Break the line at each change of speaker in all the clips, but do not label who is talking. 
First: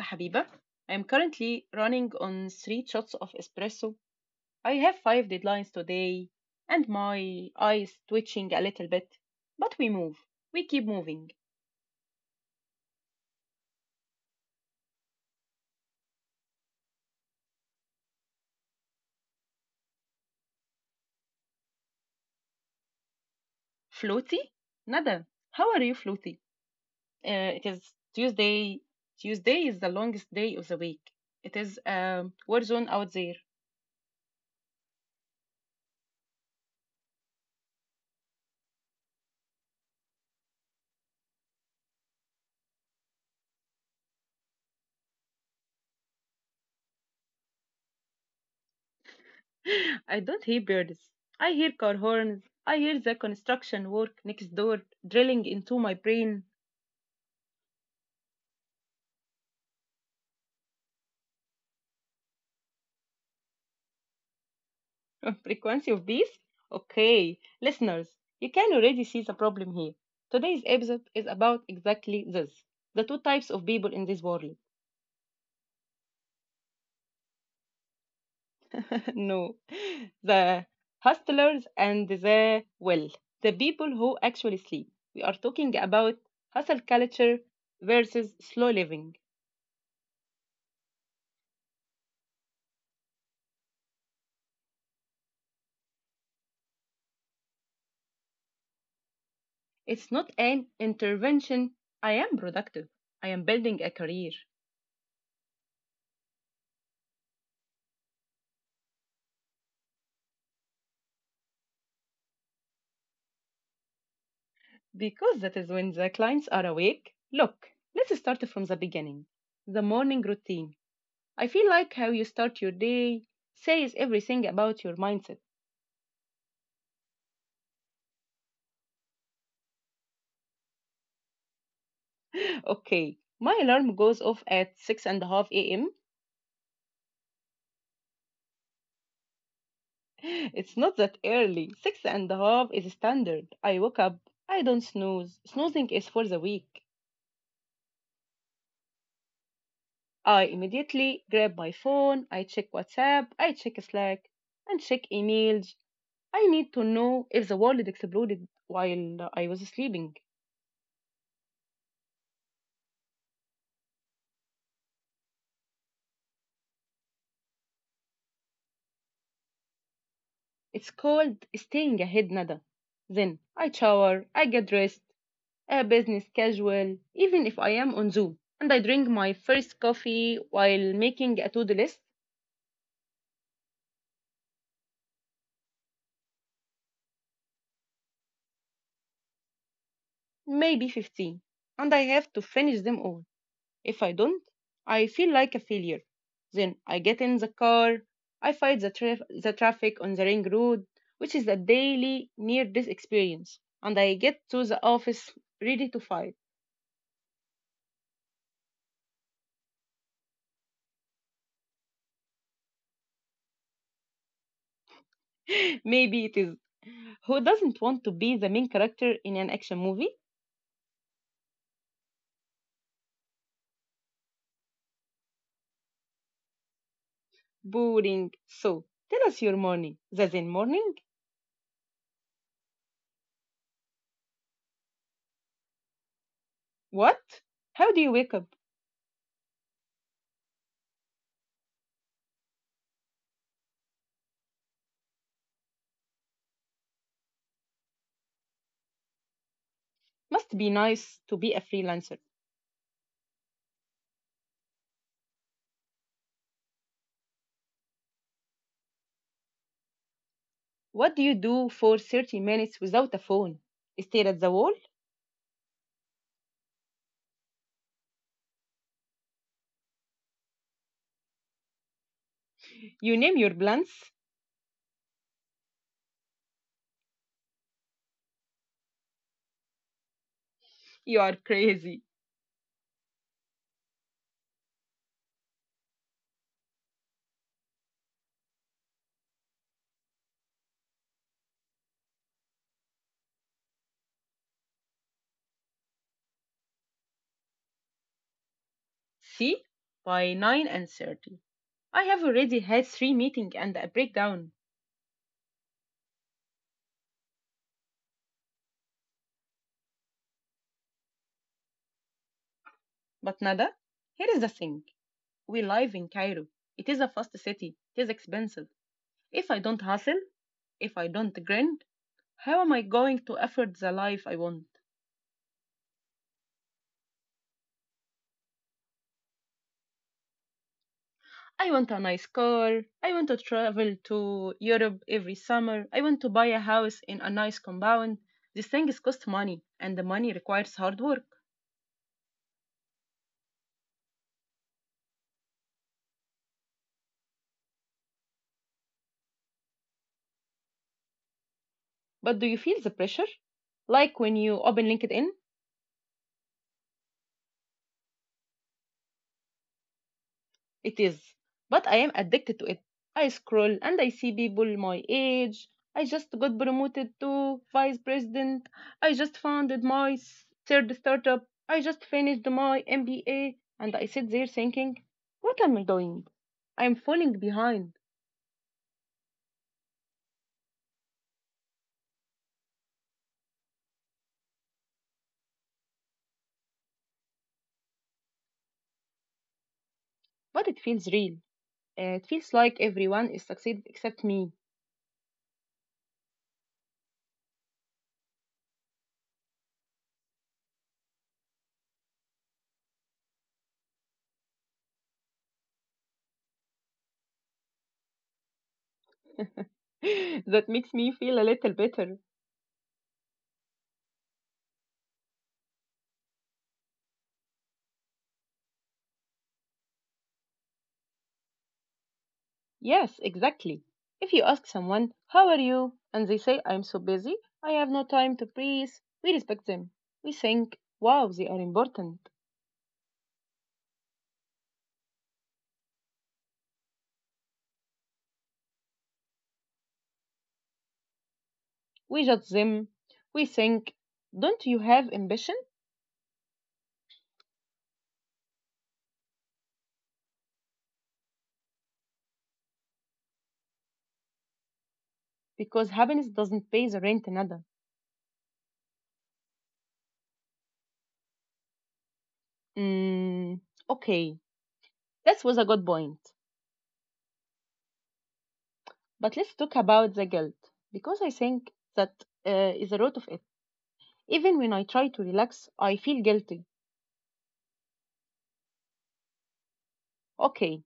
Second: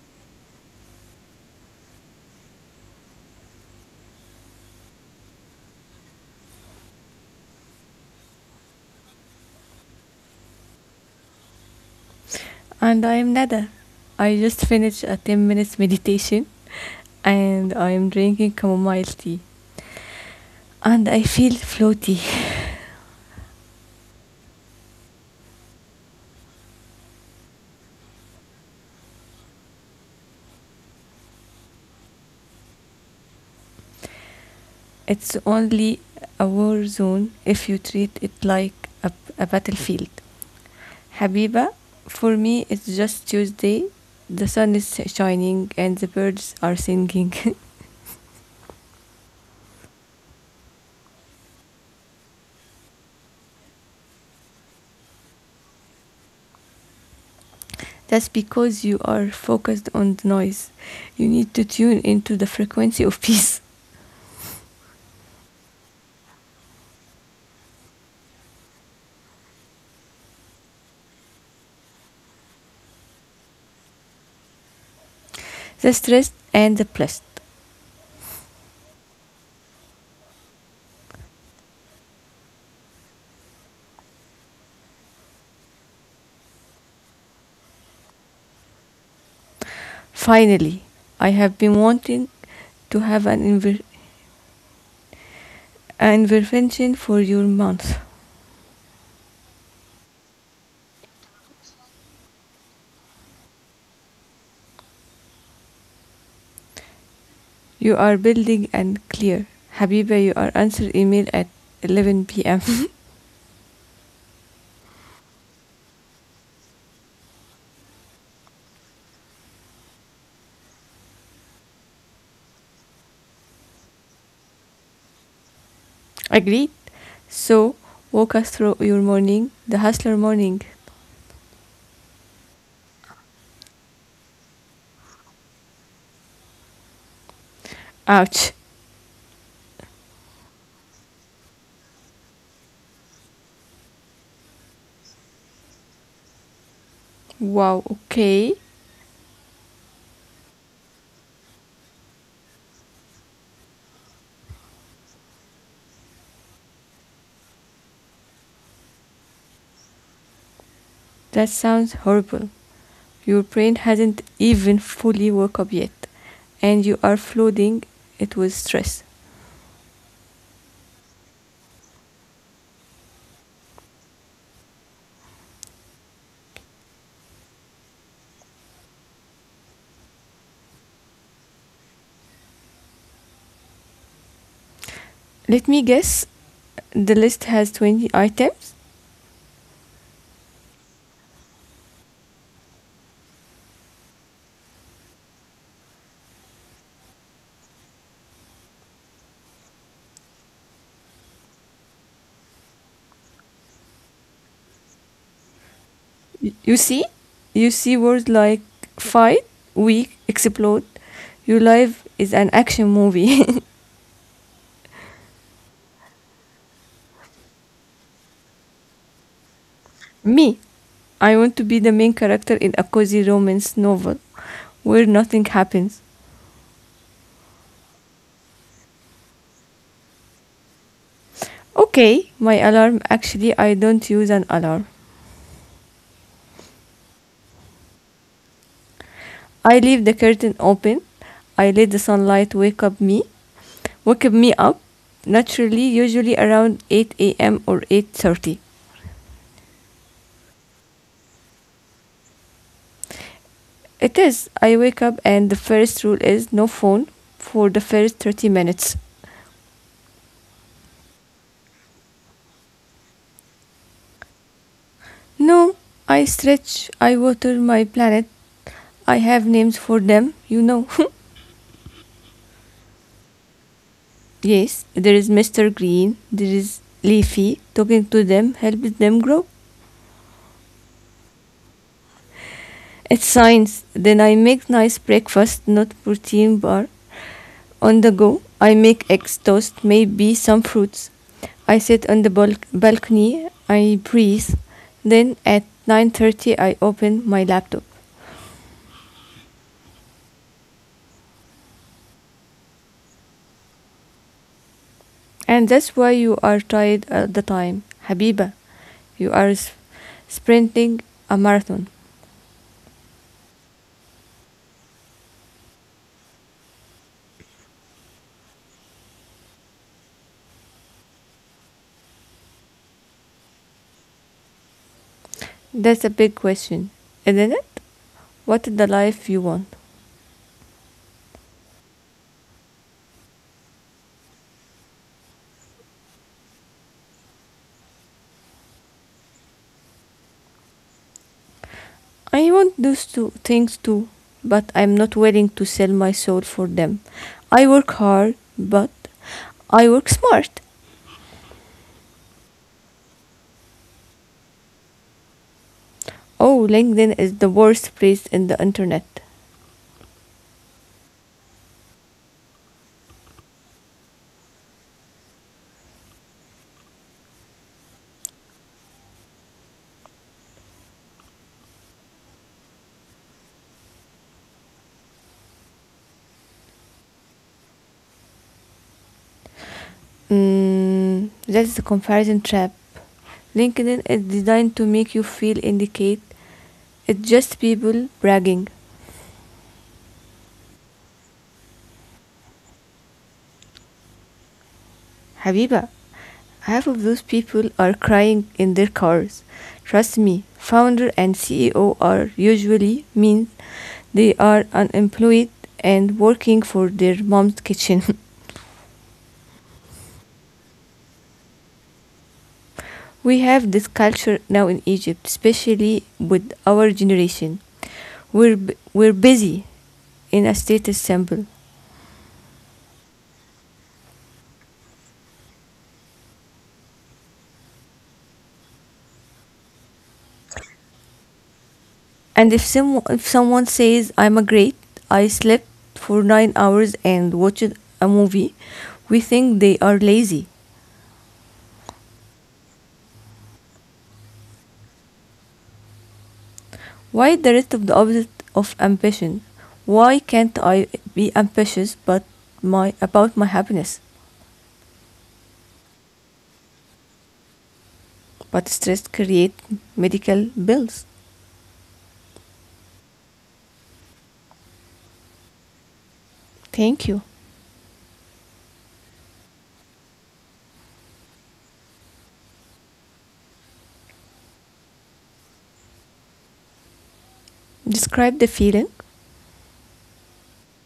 Habiba. I am currently running on three shots of espresso. I have five deadlines today, and my eyes twitching a little bit. But we move. We keep moving.
And I am Nada. I just finished a 10 minutes meditation and I am drinking chamomile tea. And I feel floaty.
Floaty? Nada. How are you, Floaty? It is Tuesday. Tuesday is the longest day of the week. It is a war zone out there.
It's only a war zone if you treat it like a battlefield. Habiba, for me it's just Tuesday. The sun is shining and the birds are singing.
I don't hear birds. I hear car horns. I hear the construction work next door drilling into my brain.
That's because you are focused on the noise. You need to tune into the frequency of peace,
Frequency of bees? Okay, listeners, you can already see the problem here. Today's episode is about exactly this, the two types of people in this world.
the stress, and the blessed.
No, the hustlers and the, well, the people who actually sleep. We are talking about hustle culture versus slow living.
Finally, I have been wanting to have an intervention for your month.
It's not an intervention. I am productive. I am building a career.
You are building and clear. Habiba, you are answer email at 11 p.m.
Because that is when the clients are awake. Look, let's start from the beginning. The morning routine. I feel like how you start your day says everything about your mindset.
Agreed? So, Walk us through your morning, the hustler morning.
Okay, my alarm goes off at six and a half a.m.
Ouch.
It's not that early. Six and a half is standard. I woke up. I don't snooze. Snoozing is for the weak.
Wow, okay.
I immediately grab my phone, I check WhatsApp, I check Slack, and check emails. I need to know if the world exploded while I was sleeping.
That sounds horrible. Your brain hasn't even fully woke up yet, and you are flooding it with stress.
It's called staying ahead, Nada. Then I shower, I get dressed, a business casual, even if I am on Zoom, and I drink my first coffee while making a to do list,
Let me guess, the list has 20 items?
maybe 15, and I have to finish them all. If I don't, I feel like a failure. Then I get in the car, I fight the, the traffic on the ring road, which is a daily near this experience, and I get to the office ready to fight.
You see? You see words like fight, weak, explode. Your life is an action movie.
Maybe it is. Who doesn't want to be the main character in an action movie?
Me. I want to be the main character in a cozy romance novel where nothing happens.
Boring. So, tell us your morning. The Zen morning?
Okay, my alarm actually I don't use an alarm.
What? How do you wake up?
I leave the curtain open. I let the sunlight wake up me, wake me up naturally usually around 8 a.m. or 8:30.
Must be nice to be a freelancer.
It is. I wake up and the first rule is no phone for the first 30 minutes.
What do you do for 30 minutes without a phone? Stare at the wall?
No, I stretch, I water my planet. I have names for them,
You name your blunts.
Yes, there is Mr. Green, there is Leafy. Talking to them helps them grow.
You are crazy.
It's science. Then I make nice breakfast, not protein bar. On the go, I make eggs toast, maybe some fruits. I sit on the balcony, I breathe. Then at 9:30 I open my laptop.
See, by 9:30, I have already had three meetings and a breakdown.
And that's why you are tired all the time, Habiba. You are sprinting a marathon.
But nada, here is the thing: we live in Cairo. It is a fast city. It is expensive. If I don't hustle, if I don't grind, how am I going to afford the life I want?
That's a big question, isn't it? What is the life you want?
I want a nice car. I want to travel to Europe every summer. I want to buy a house in a nice compound. These things cost money, and the money requires hard work.
I want those two things too, but I'm not willing to sell my soul for them. I work hard, but I work smart.
But do you feel the pressure? Like when you open LinkedIn?
Oh, LinkedIn is the worst place in the internet.
It is. But I am addicted to it. I scroll and I see people my age. I just got promoted to vice president. I just founded my third startup. I just finished my MBA. And I sit there thinking, what am I doing? I'm falling behind.
That's the comparison trap. LinkedIn is designed to make you feel indicate it's just people bragging.
But it feels real. It feels like everyone is succeeding except me.
Habiba, half of those people are crying in their cars. Trust me, founder and CEO are usually mean they are unemployed and working for their mom's kitchen.
That makes me feel a little better.
We have this culture now in Egypt, especially with our generation. We're we're busy in a status symbol,
Yes, exactly. If you ask someone, how are you? And they say, I'm so busy, I have no time to breathe, we respect them. We think, wow, they are important.
and if someone says I'm a great, I slept for 9 hours and watched a movie, we think they are lazy.
We judge them. We think, don't you have ambition?
Why the rest of the opposite of ambition? Why can't I be ambitious but my about my happiness?
Because happiness doesn't pay the rent another.
But stress create medical bills.
Mm, okay, that was a good point.
Thank you.
But let's talk about the guilt, because I think that is the root of it. Even when I try to relax, I feel guilty.
Describe the feeling.
Okay,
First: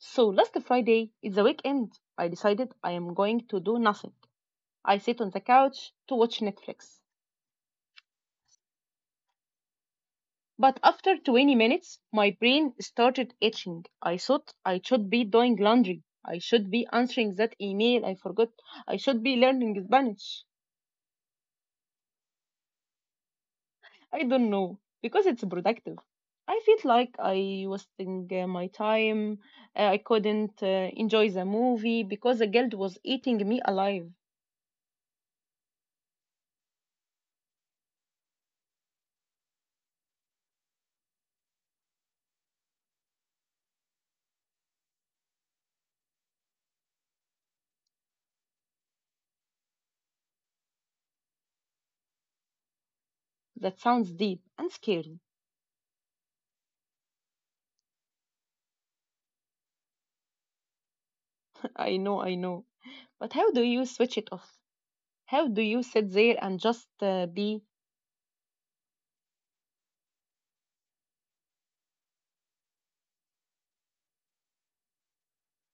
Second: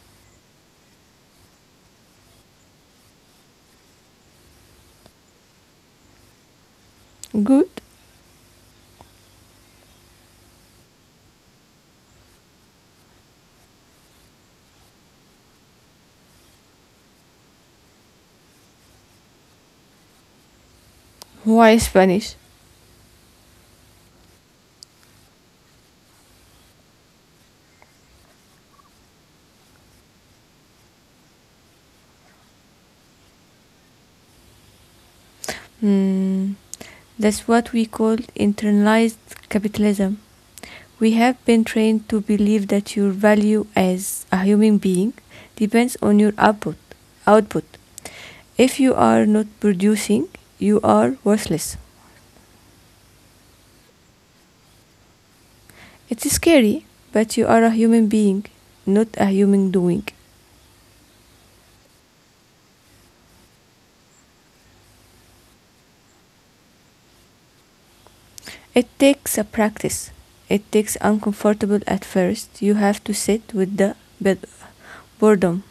so last Friday, it's the weekend, I decided I am going to do nothing. I sit on the couch to watch Netflix.
Good.
But after 20 minutes, my brain started itching. I thought I should be doing laundry. I should be answering that email I forgot. I should be learning Spanish.
Why Spanish?
I don't know, because it's productive. I felt like I was wasting my time. I couldn't enjoy the movie because the guilt was eating me alive.
Hmm, that's what we call internalized capitalism. We have been trained to believe that your value as a human being depends on your output. Output. If you are not producing, you are worthless.
That sounds deep and scary.
It's scary, but you are a human being, not a human doing.
I know, I know. But how do you switch it off? How do you sit there and just be?
It takes a practice. It takes uncomfortable at first. You have to sit with the boredom.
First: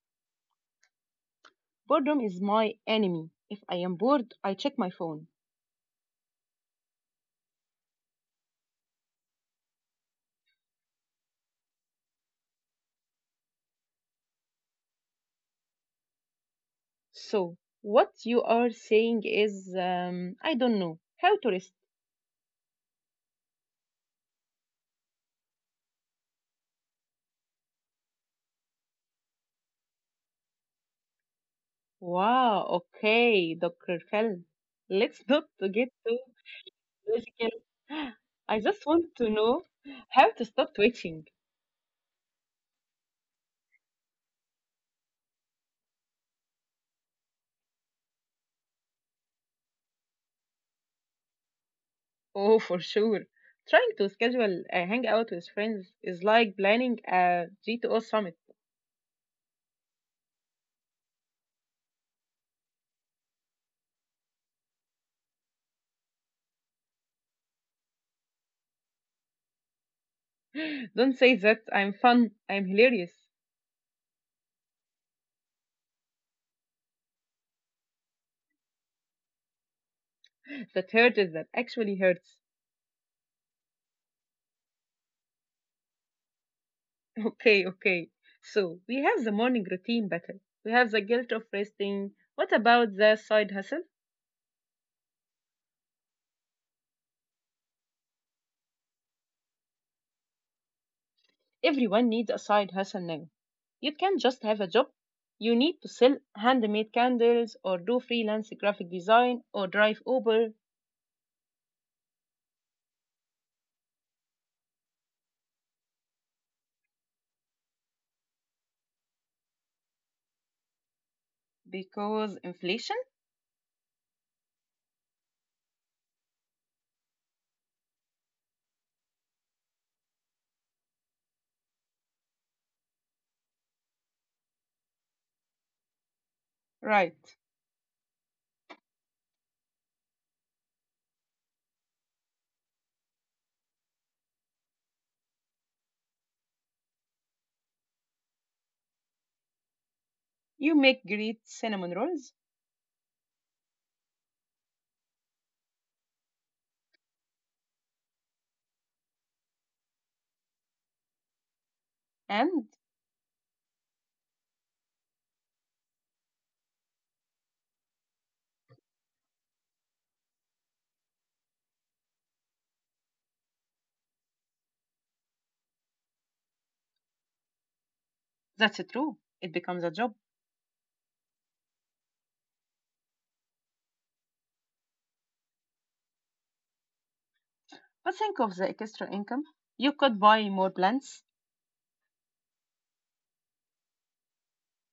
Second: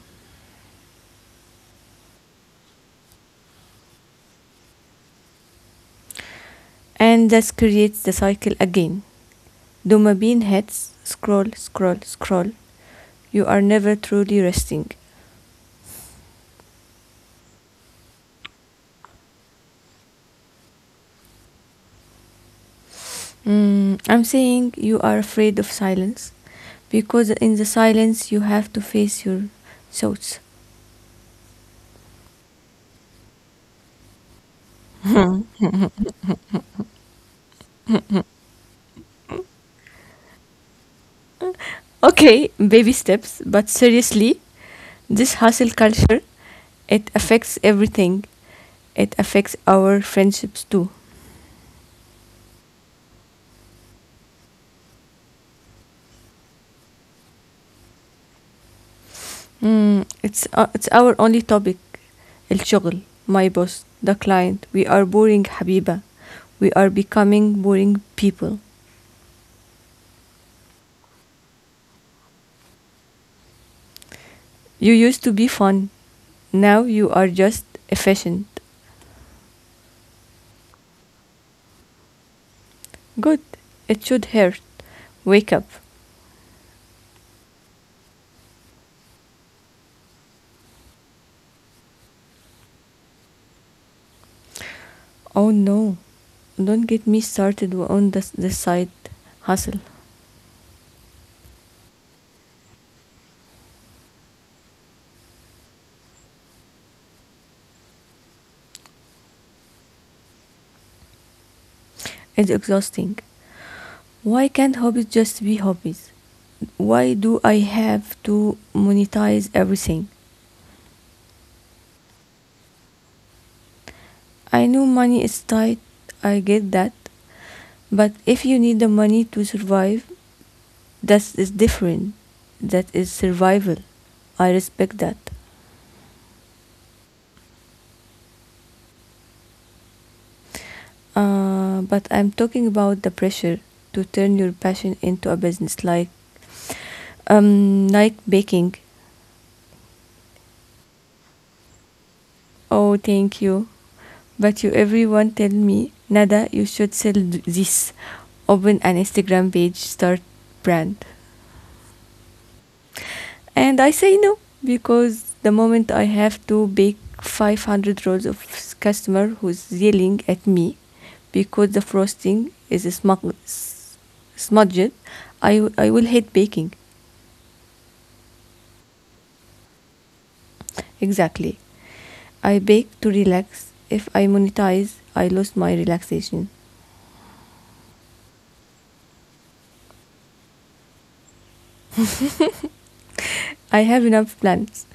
Boredom is my enemy. If I am bored, I check my phone.
And this creates the cycle again. Dopamine hits, scroll, scroll, scroll. You are never truly resting.
So, what you are saying is, I don't know how to rest.
I'm saying you are afraid of silence because in the silence you have to face your thoughts.
Wow, okay, Dr. Fell. Let's not to get too logical. I just want to know how to stop twitching.
Okay, baby steps, but seriously, this hustle culture, it affects everything. It affects our friendships too.
Oh, for sure. Trying to schedule a hangout with friends is like planning a G2O summit.
It's our only topic, الشغل, my boss, the client. We are boring, Habiba. We are becoming boring people.
Don't say that, I'm fun, I'm hilarious.
You used to be fun. Now you are just efficient.
That actually hurts.
Good. It should hurt. Wake up.
Okay, okay. So we have the morning routine battle. We have the guilt of resting. What about the side hustle?
Oh no. Don't get me started on the side hustle.
Everyone needs a side hustle now. You can't just have a job. You need to sell handmade candles or do freelance graphic design or drive Uber
It's exhausting. Why can't hobbies just be hobbies? Why do I have to monetize everything?
because inflation?
I know money is tight. I get that. But if you need the money to survive, that is different. That is survival. I respect that.
Right.
But I'm talking about the pressure to turn your passion into a business, like baking.
You make great cinnamon rolls.
Oh, thank you. But you, everyone, tell me, Nada, you should sell this. Open an Instagram page, start brand.
And
And I say no because the moment I have to bake 500 rolls of customer who's yelling at me because the frosting is smudged, I will hate baking.
that's true. It becomes a job.
Exactly. I bake to relax. If I monetize, I lose my relaxation.
But think of the extra income. You could buy more plants.
I have enough plans.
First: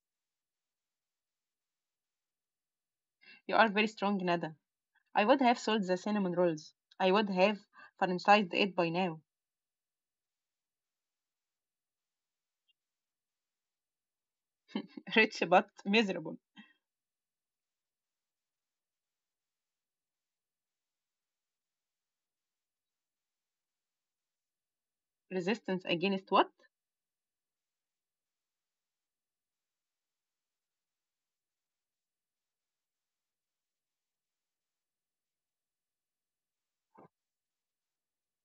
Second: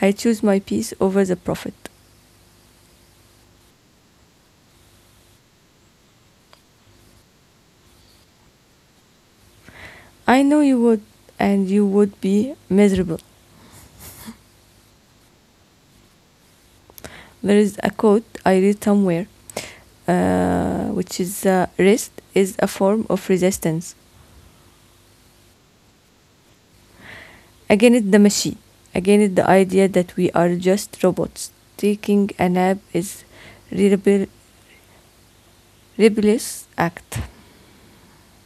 I choose my peace over the profit.
You are very strong, Nada. I would have sold the cinnamon rolls. I would have franchised it by now.
I know you would, and you would be miserable.
Rich but miserable.
There is a quote I read somewhere, which is rest is a form of resistance.
Resistance against what?
Again, it's the machine. Again, it's the idea that we are just robots. Taking a nap is a rebellious act.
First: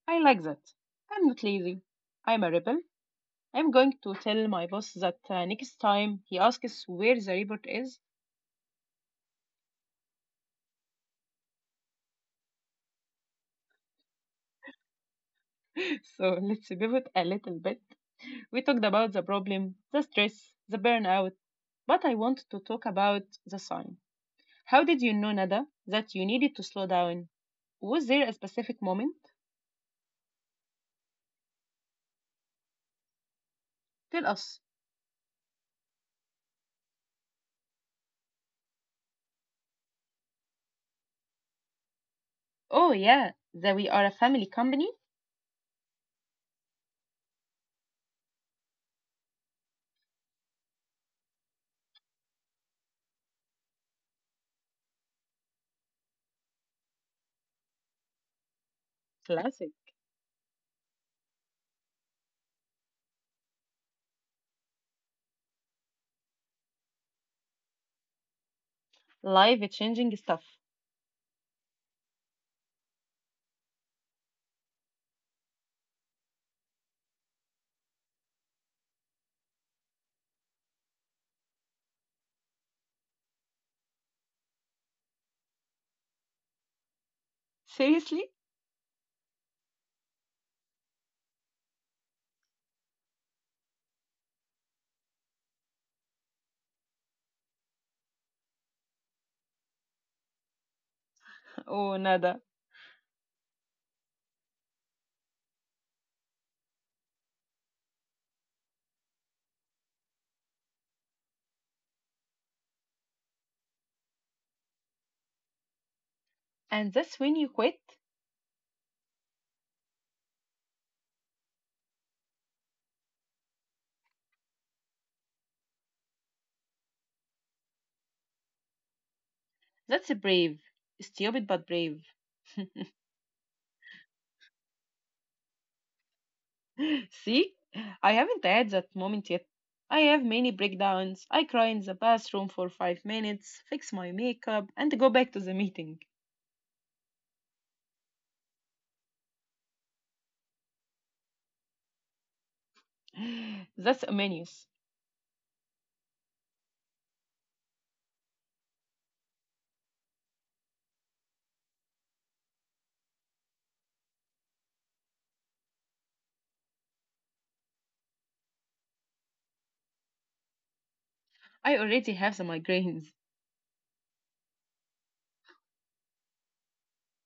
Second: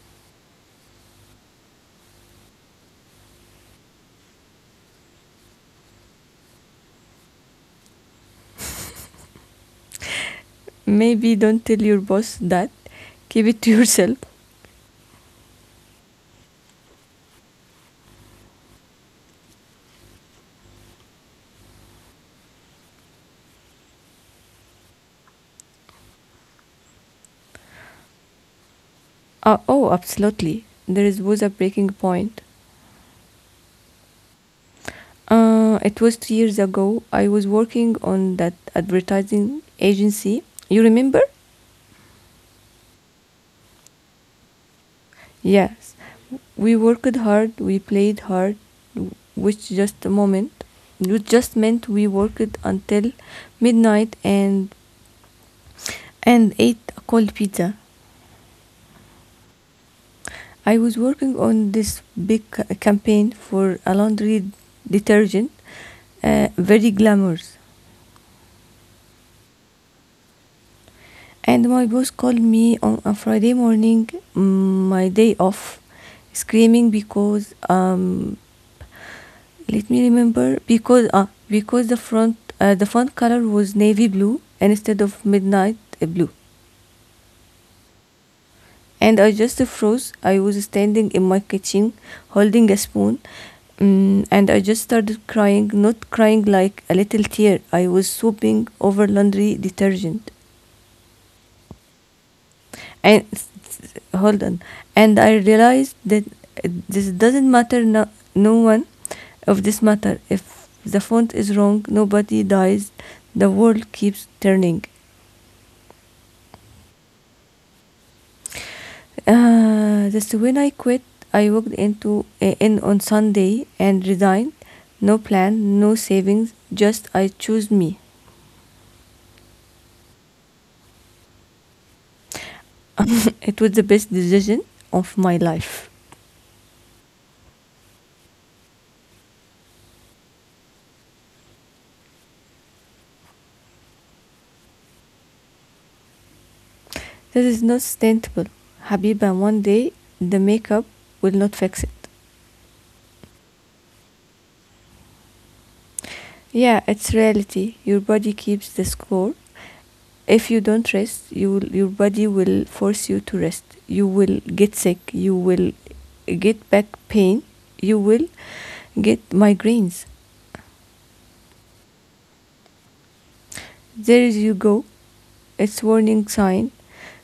I like that. I'm not lazy. I'm a rebel. I'm going to tell my boss that next time he asks where the report is.
Maybe don't tell your boss that. Keep it to yourself.
So let's pivot a little bit. We talked about the problem, the stress, the burnout, but I want to talk about the sign. How did you know, Nada, that you needed to slow down? Was there a specific moment?
Oh, Absolutely. Was a breaking point.
Tell us.
It was two years ago. I was working on that advertising agency. You remember?
Oh, yeah, that we are a family company.
Yes. We worked hard, we played hard, which just a moment. It just meant we worked until midnight and ate a cold pizza.
Classic.
I was working on this big campaign for a laundry detergent, very glamorous.
Live changing stuff.
And my boss called me on a Friday morning, my day off, screaming because let me remember because because the front the font color was navy blue instead of midnight blue.
Seriously?
And I just froze. I was standing in my kitchen holding a spoon and I just started crying, not crying like a little tear. I was sobbing over laundry detergent.
Oh, Nada.
And hold on. And I realized that this doesn't matter, no, no one of this matter. If the font is wrong, nobody dies, the world keeps turning.
And that's when you quit?
Just when I quit, I walked into in on Sunday and resigned. No plan, no savings, just I chose me.
That's brave. Stupid but brave.
It was the best decision of my life.
See? I haven't had that moment yet. I have many breakdowns. I cry in the bathroom for 5 minutes, fix my makeup, and go back to the meeting.
This is not sustainable. Habiba, one day the makeup will not fix it.
That's a menace.
Yeah, it's reality. Your body keeps the score. If you don't rest, your body will force you to rest. You will get sick. You will get back pain. You will get migraines.
I already have the migraines.
There you go. It's warning sign.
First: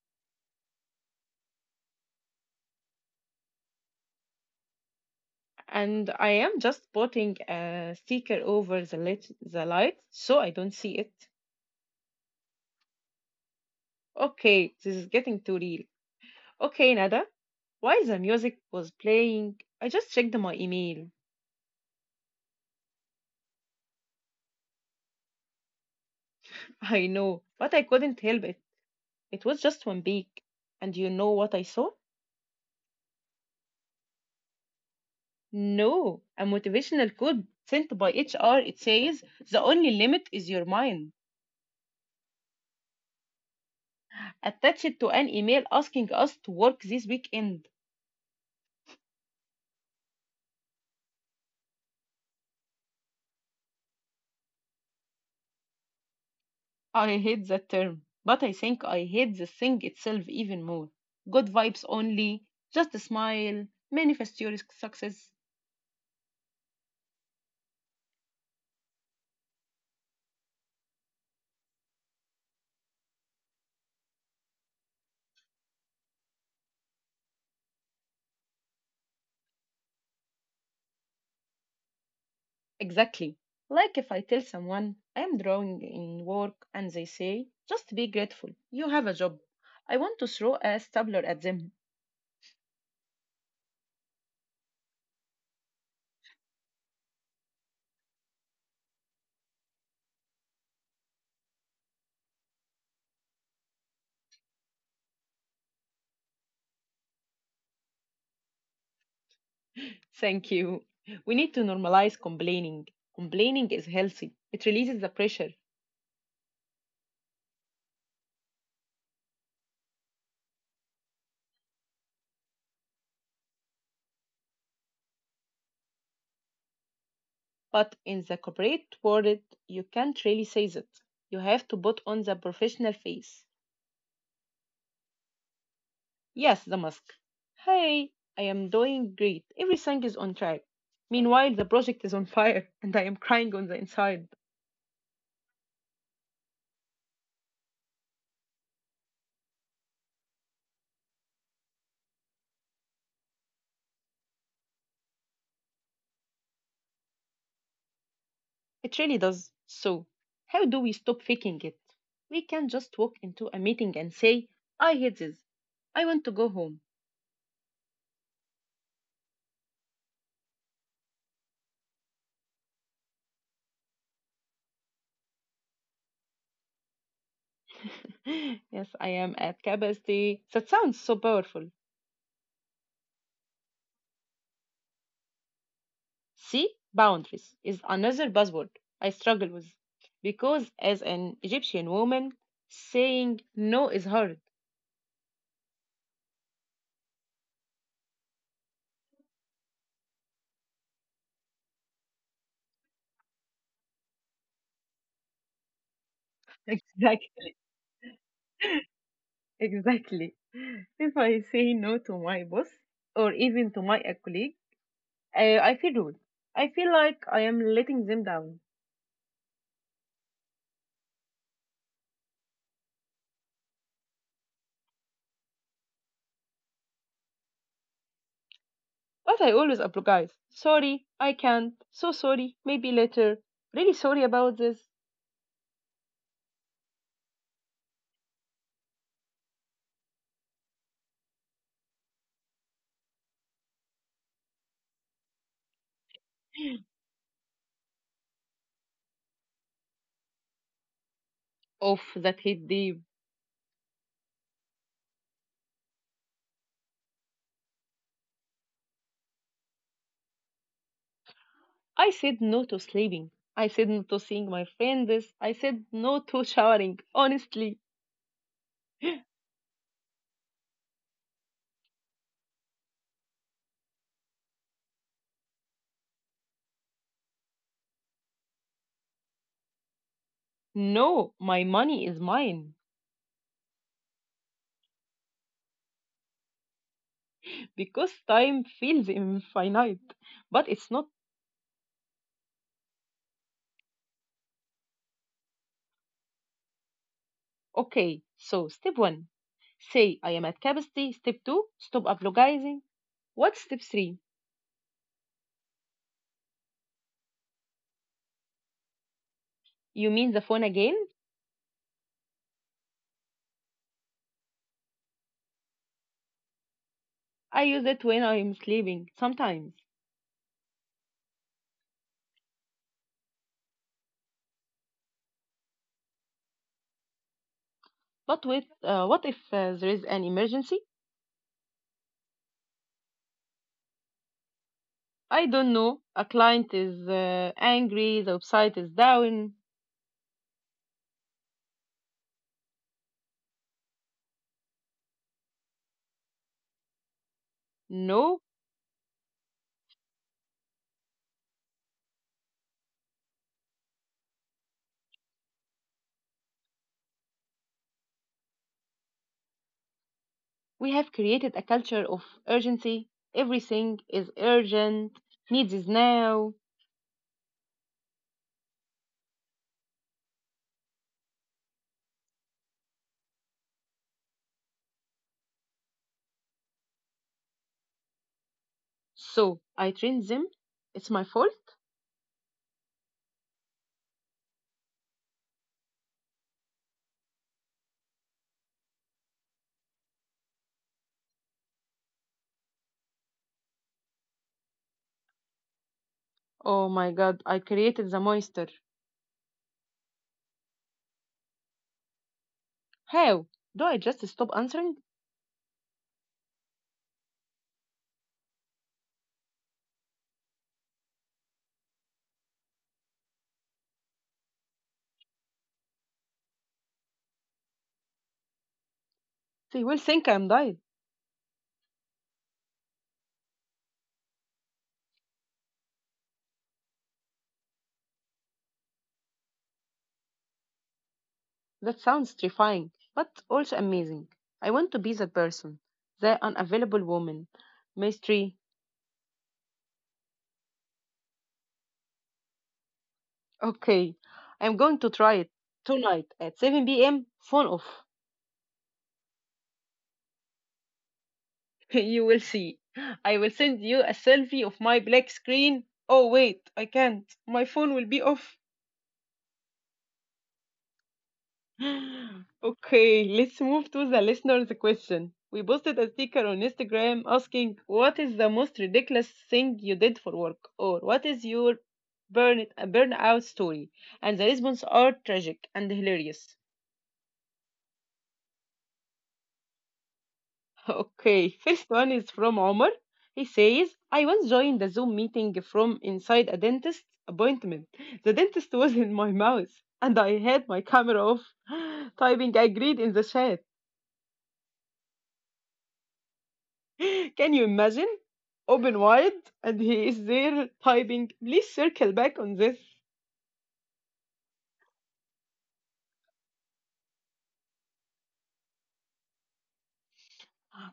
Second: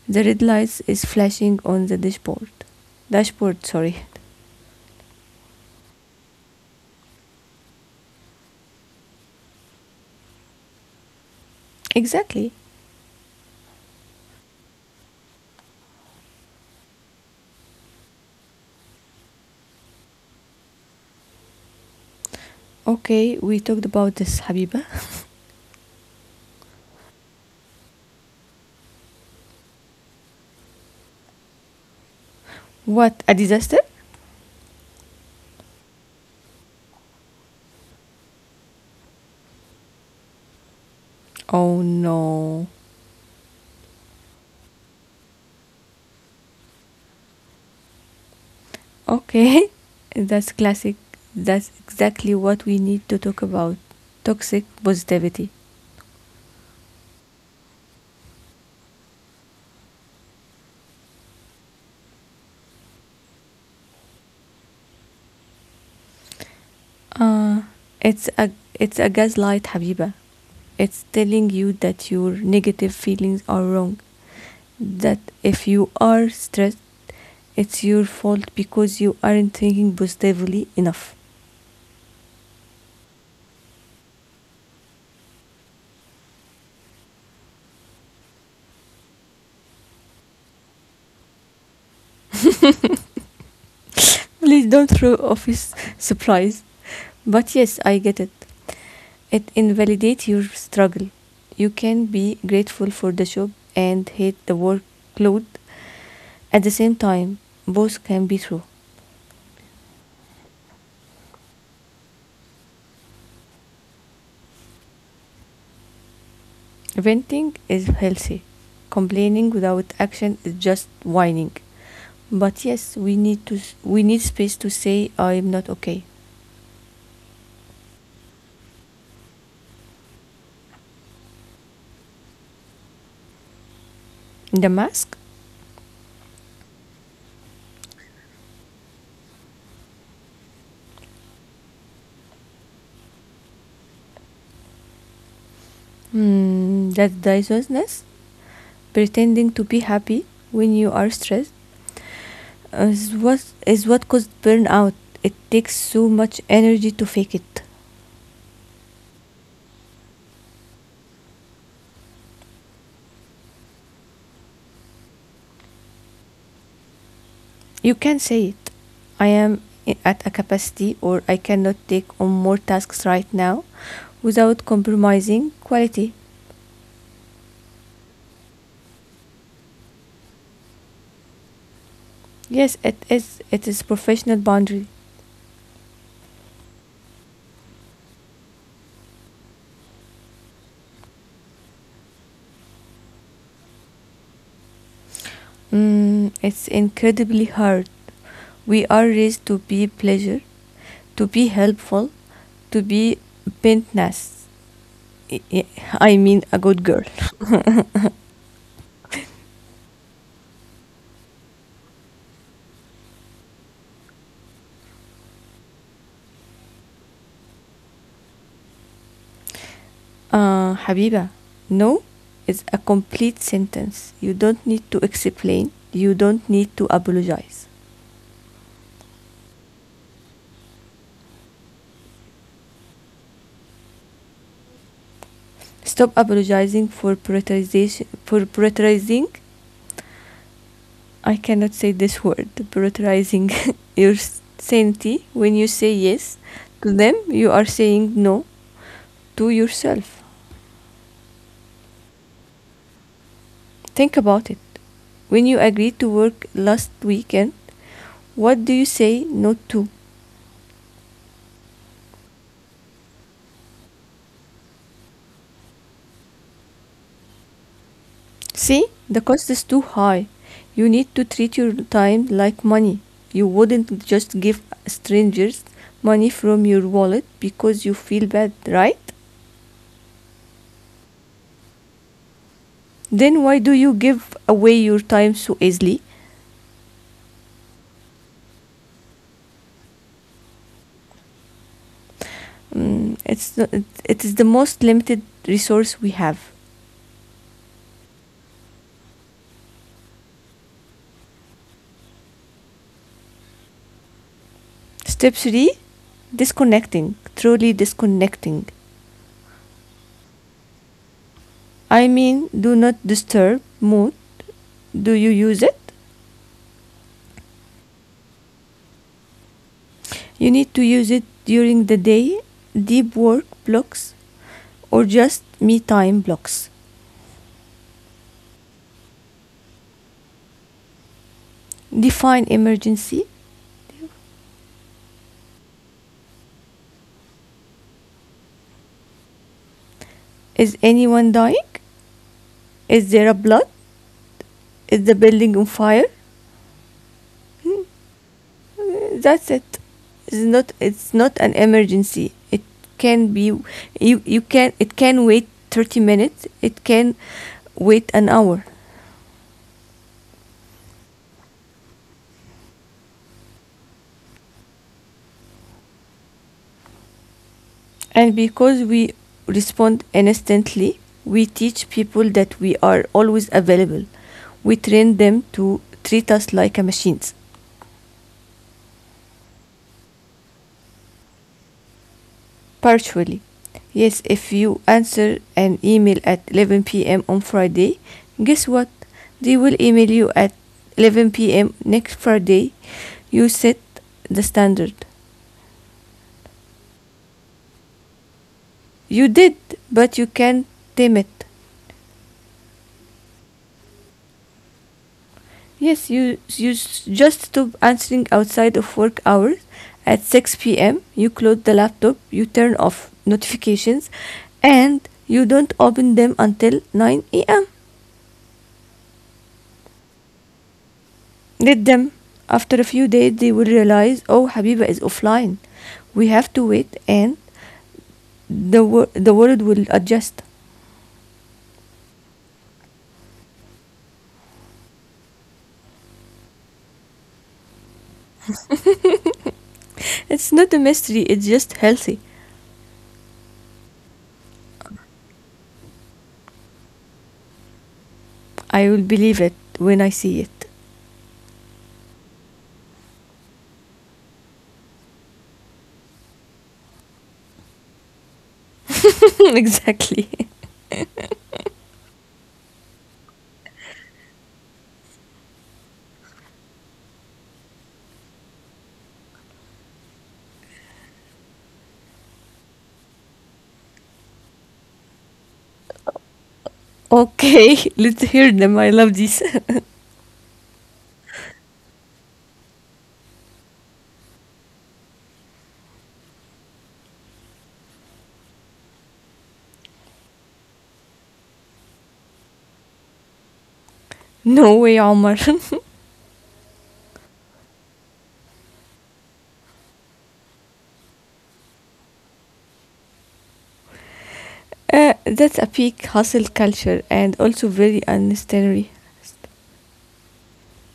The red lights is flashing on the dashboard. Dashboard, sorry.
And I am just putting a sticker over the light so I don't see it.
Exactly.
Okay, this is getting too real. Okay, Nada, while the music was playing, I just checked my email.
Okay, we talked about this, Habiba.
I know, but I couldn't help it. It was just one week. And you know what I saw?
What, a disaster?
No, a motivational quote sent by HR. It says, the only limit is your mind.
Oh no.
Attached to an email asking us to work this weekend.
Okay, that's classic. That's exactly what we need to talk about. Toxic positivity.
I hate that term, but I think I hate the thing itself even more. Good vibes only, just smile, manifest your success.
Uh, it's a gaslight, Habiba. It's telling you that your negative feelings are wrong. That if you are stressed, it's your fault because you aren't thinking positively enough.
Exactly. Like if I tell someone I am drawing in work and they say, just be grateful, you have a job. I want to throw a stapler at them.
Please don't throw office supplies. But yes, I get it. It invalidates your struggle. You can be grateful for the job and hate the workload at the same time. Both can be true.
Thank you. We need to normalize complaining. Complaining is healthy, it releases the pressure.
Venting is healthy. Complaining without action is just whining. But yes, we need space to say I'm not okay.
But in the corporate world, you can't really say that. You have to put on the professional face.
The mask?
Yes, the mask. Hey, I am doing great. Everything is on track. Meanwhile, the project is on fire and I am crying on the inside.
Hmm, that disousness? Pretending to be happy when you are stressed is what is what caused burnout. It takes so much energy to fake it.
It really does. So, how do we stop faking it? We can just walk into a meeting and say, I hate this. I want to go home.
You can say it. I am at a capacity or I cannot take on more tasks right now without compromising quality.
Yes, I am at capacity. That sounds so powerful.
Yes, it is professional boundary.
See, boundaries is another buzzword I struggle with because as an Egyptian woman, saying no is hard.
It's incredibly hard. We are raised to be pleasure, to be helpful, to be pentness. I- I mean a good girl.
Exactly. Exactly. If I say no to my boss or even to my colleague, I feel rude. I feel like I am letting them down.
Habiba, no is a complete sentence. You don't need to explain. You don't need to apologize.
But I always apologize. Sorry, I can't. So sorry, maybe later. Really sorry about this.
Stop apologizing for prioritization for prioritizing. I cannot say this word. Prioritizing your sanity when you say yes to them, you are saying no to yourself.
Of that hit deep.
Think about it. When you agreed to work last weekend, what do you say no to?
I said no to sleeping. I said no to seeing my friends. I said no to showering. Honestly,
See, the cost is too high. You need to treat your time like money. You wouldn't just give strangers money from your wallet because you feel bad, right?
no, my money is mine
Then why do you give away your time so easily?
because time feels infinite. But it's not.
Mm, it's the, it is the most limited resource we have.
Okay, so step one, say I am at capacity. Step two, stop apologizing. What's step three?
Step 3 disconnecting, truly disconnecting.
You mean the phone again?
I mean, do not disturb mode. Do you use it?
I use it when I'm sleeping, sometimes.
You need to use it during the day, deep work blocks, or just me time blocks.
But what if there is an emergency?
Define emergency.
I don't know. A client is angry, the website is down.
Is anyone dying? Is there a blood? Is the building on fire?
No,
That's it. It's not an emergency. It can be you you can it can wait 30 minutes. It can wait an hour.
we have created a culture of urgency. Everything is urgent, needs is now.
And because we respond instantly, we teach people that we are always available. We train them to treat us like machines.
So I train them. It's my fault.
Partially. Yes, if you answer an email at 11 p.m. on Friday, guess what? They will email you at 11 p.m. next Friday. You set the standard.
Oh my god, I created the monster.
You did, but you can't tame it.
How? Do I just stop answering?
Yes, you just stop answering outside of work hours. At 6 p.m., you close the laptop, you turn off notifications, and you don't open them until 9 a.m.
They will think I'm dying.
Let them. After a few days, they will realize, oh, Habiba is offline. We have to wait, and the world will adjust.
That sounds terrifying, but also amazing. I want to be that person, the unavailable woman. Mystery.
It's not a mystery. It's just healthy.
Okay, I'm going to try it tonight at 7 p.m. Phone off.
I will believe it when I see it.
You will see. I will send you a selfie of my black screen. Oh, wait, I can't. My phone will be off.
Exactly.
Okay, let's move to the listener's question. We posted a sticker on Instagram asking, what is the most ridiculous thing you did for work? Or what is your burnout story? And the responses are tragic and hilarious.
Okay, let's hear them. I love this.
Okay, first one is from Omar. He says, I once joined a Zoom meeting from inside a dentist appointment. The dentist was in my mouth, and I had my camera off, typing agreed in the chat.
No way, Omar.
Can you imagine? Open wide, and he is there typing, please circle back on this.
That's a peak hustle culture and also very unnecessary.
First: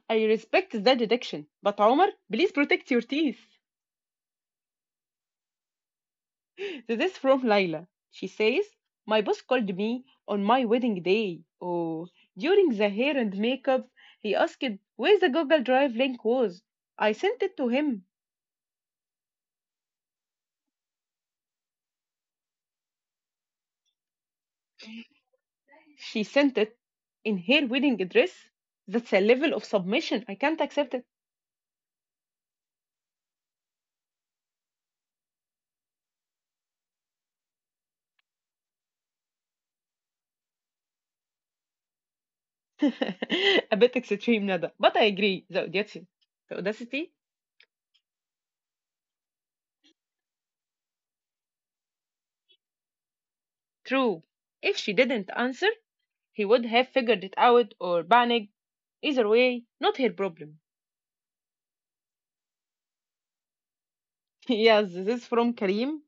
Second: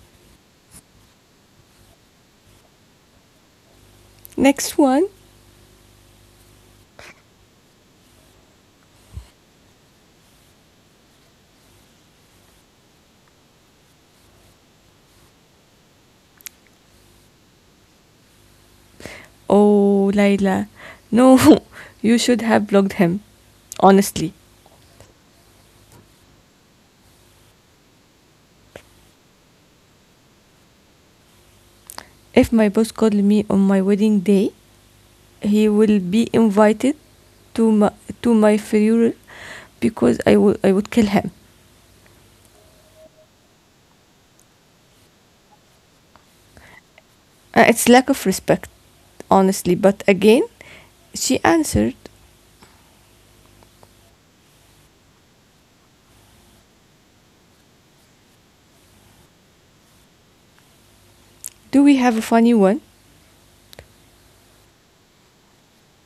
I respect that detection, but Omar, please protect your teeth.
Next one.
This is from Laila. She says, my boss called me on my wedding day. Oh, during the hair and makeup, he asked where the Google Drive link was. I sent it to him.
Oh, Layla. No, you should have blocked him. Honestly.
She sent it in her wedding dress. That's a level of submission I can't accept it.
If my boss called me on my wedding day, he will be invited to my, to my funeral because I would kill him.
A bit extreme, Nada, but I agree. The audacity. The audacity?
It's lack of respect, honestly. But again, she answered,
True. If she didn't answer, he would have figured it out or panicked. Either way, not her problem.
"Do we have a funny one?
Yes, this is from Karim.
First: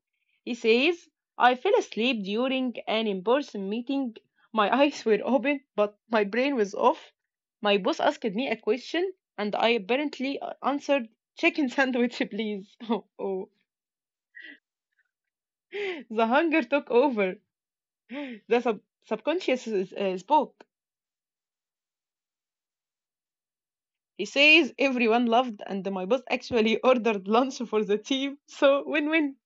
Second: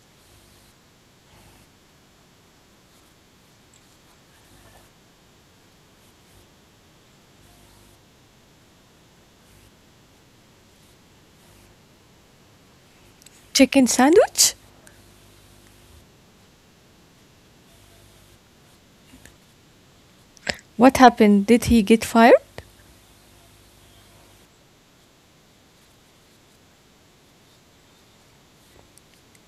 He says, I fell asleep during an in person meeting. My eyes were open, but my brain was off. My boss asked me a question, and I apparently answered, chicken sandwich, please. Oh, oh.
Chicken sandwich?
The hunger took over. The subconscious is, spoke.
What happened? Did he get fired?
He says everyone loved, and my boss actually ordered lunch for the team, so win win.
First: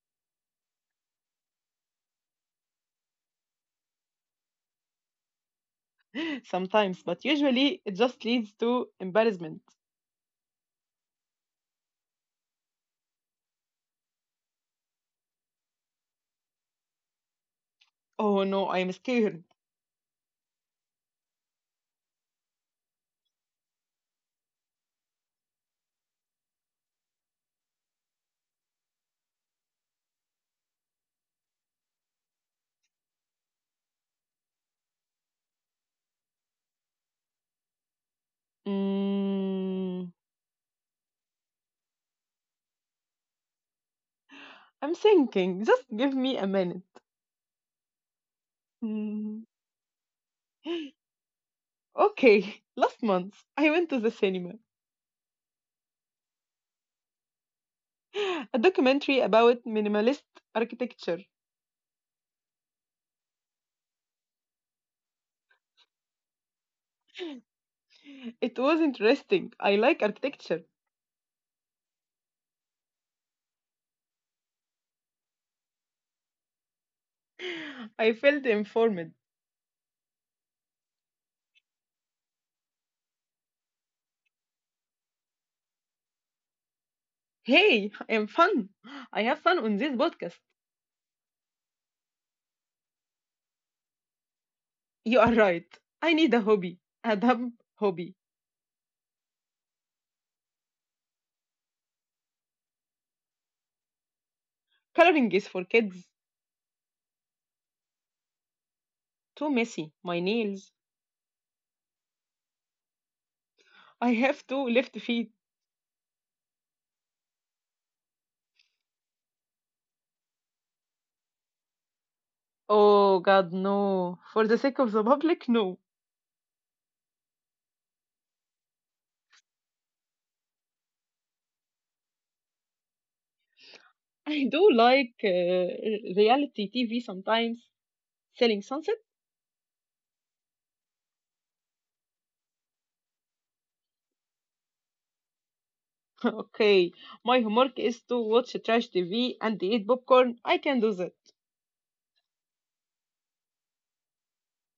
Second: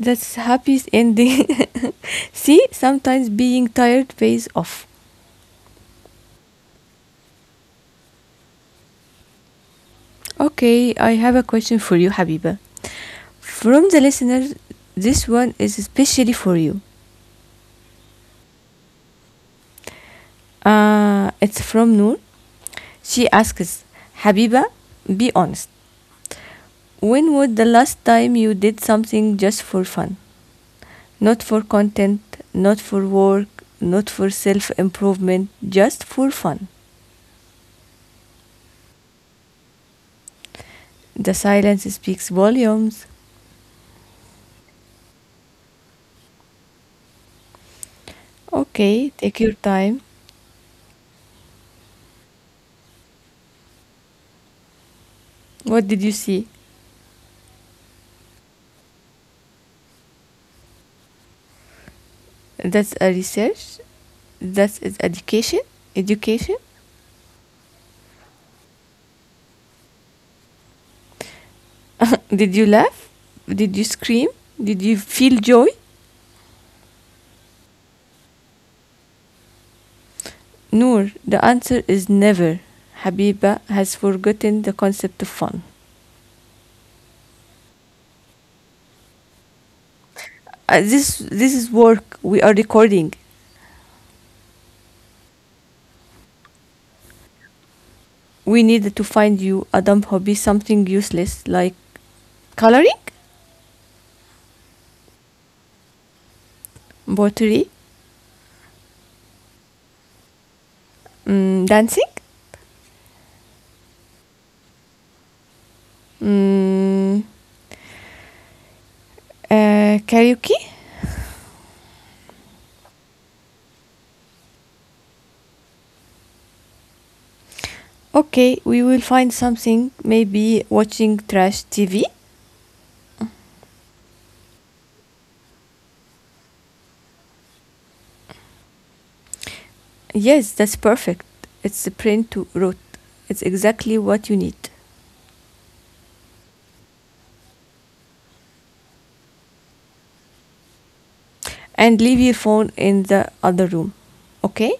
That's happy ending. See, sometimes being tired pays off."
Sometimes, but usually it just leads to embarrassment.
Okay, I have a question for you, Habiba. From the listeners, this one is especially for you.
Oh no, I'm scared.
It's from Noor. She asks, Habiba, be honest. When was the last time you did something just for fun? Not for content, not for work, not for self improvement, just for fun.
Mm,
The silence speaks volumes.
I'm thinking, just give me a minute.
Okay, take
Mm.
your time.
Okay, last month I went to the cinema.
What did you see?
A documentary about minimalist architecture.
That's a research? That's is education? Education?
It was interesting. I like architecture.
Did you laugh? Did you scream? Did you feel joy?
I felt informed.
Noor, the answer is never. Habiba has forgotten the concept of fun.
Hey, I'm fun. I have fun on this podcast.
This is work. We are recording.
You are right. I need a hobby. A dumb hobby.
We needed to find you a dumb hobby, something useless like coloring,
Coloring is for kids.
pottery,
Too messy. My nails.
dancing,
I have two left feet.
mm, karaoke.
Oh god, no. For the sake of the public, no.
Okay, we will find something. Maybe watching trash TV.
I do like reality TV sometimes. Selling Sunset?
Yes, that's perfect. It's the print to root. It's exactly what you need.
Okay. My homework is to watch trash TV and eat popcorn. I can do that.
And leave your phone in the other room. Okay?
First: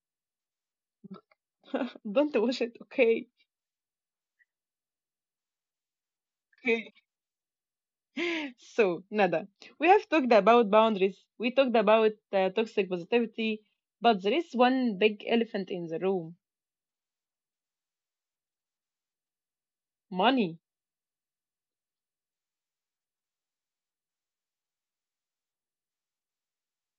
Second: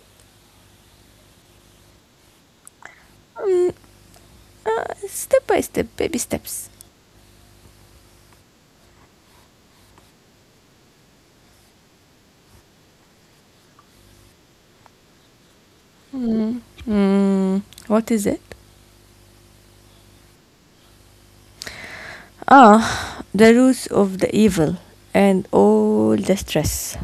Don't watch it, okay?
Mm, step by step, baby steps.
Okay. So, Nada, we have talked about boundaries, we talked about toxic positivity, but there is one big elephant in the room:
Mm, mm, what is it?
money.
Ah, the roots of the evil and all the stress.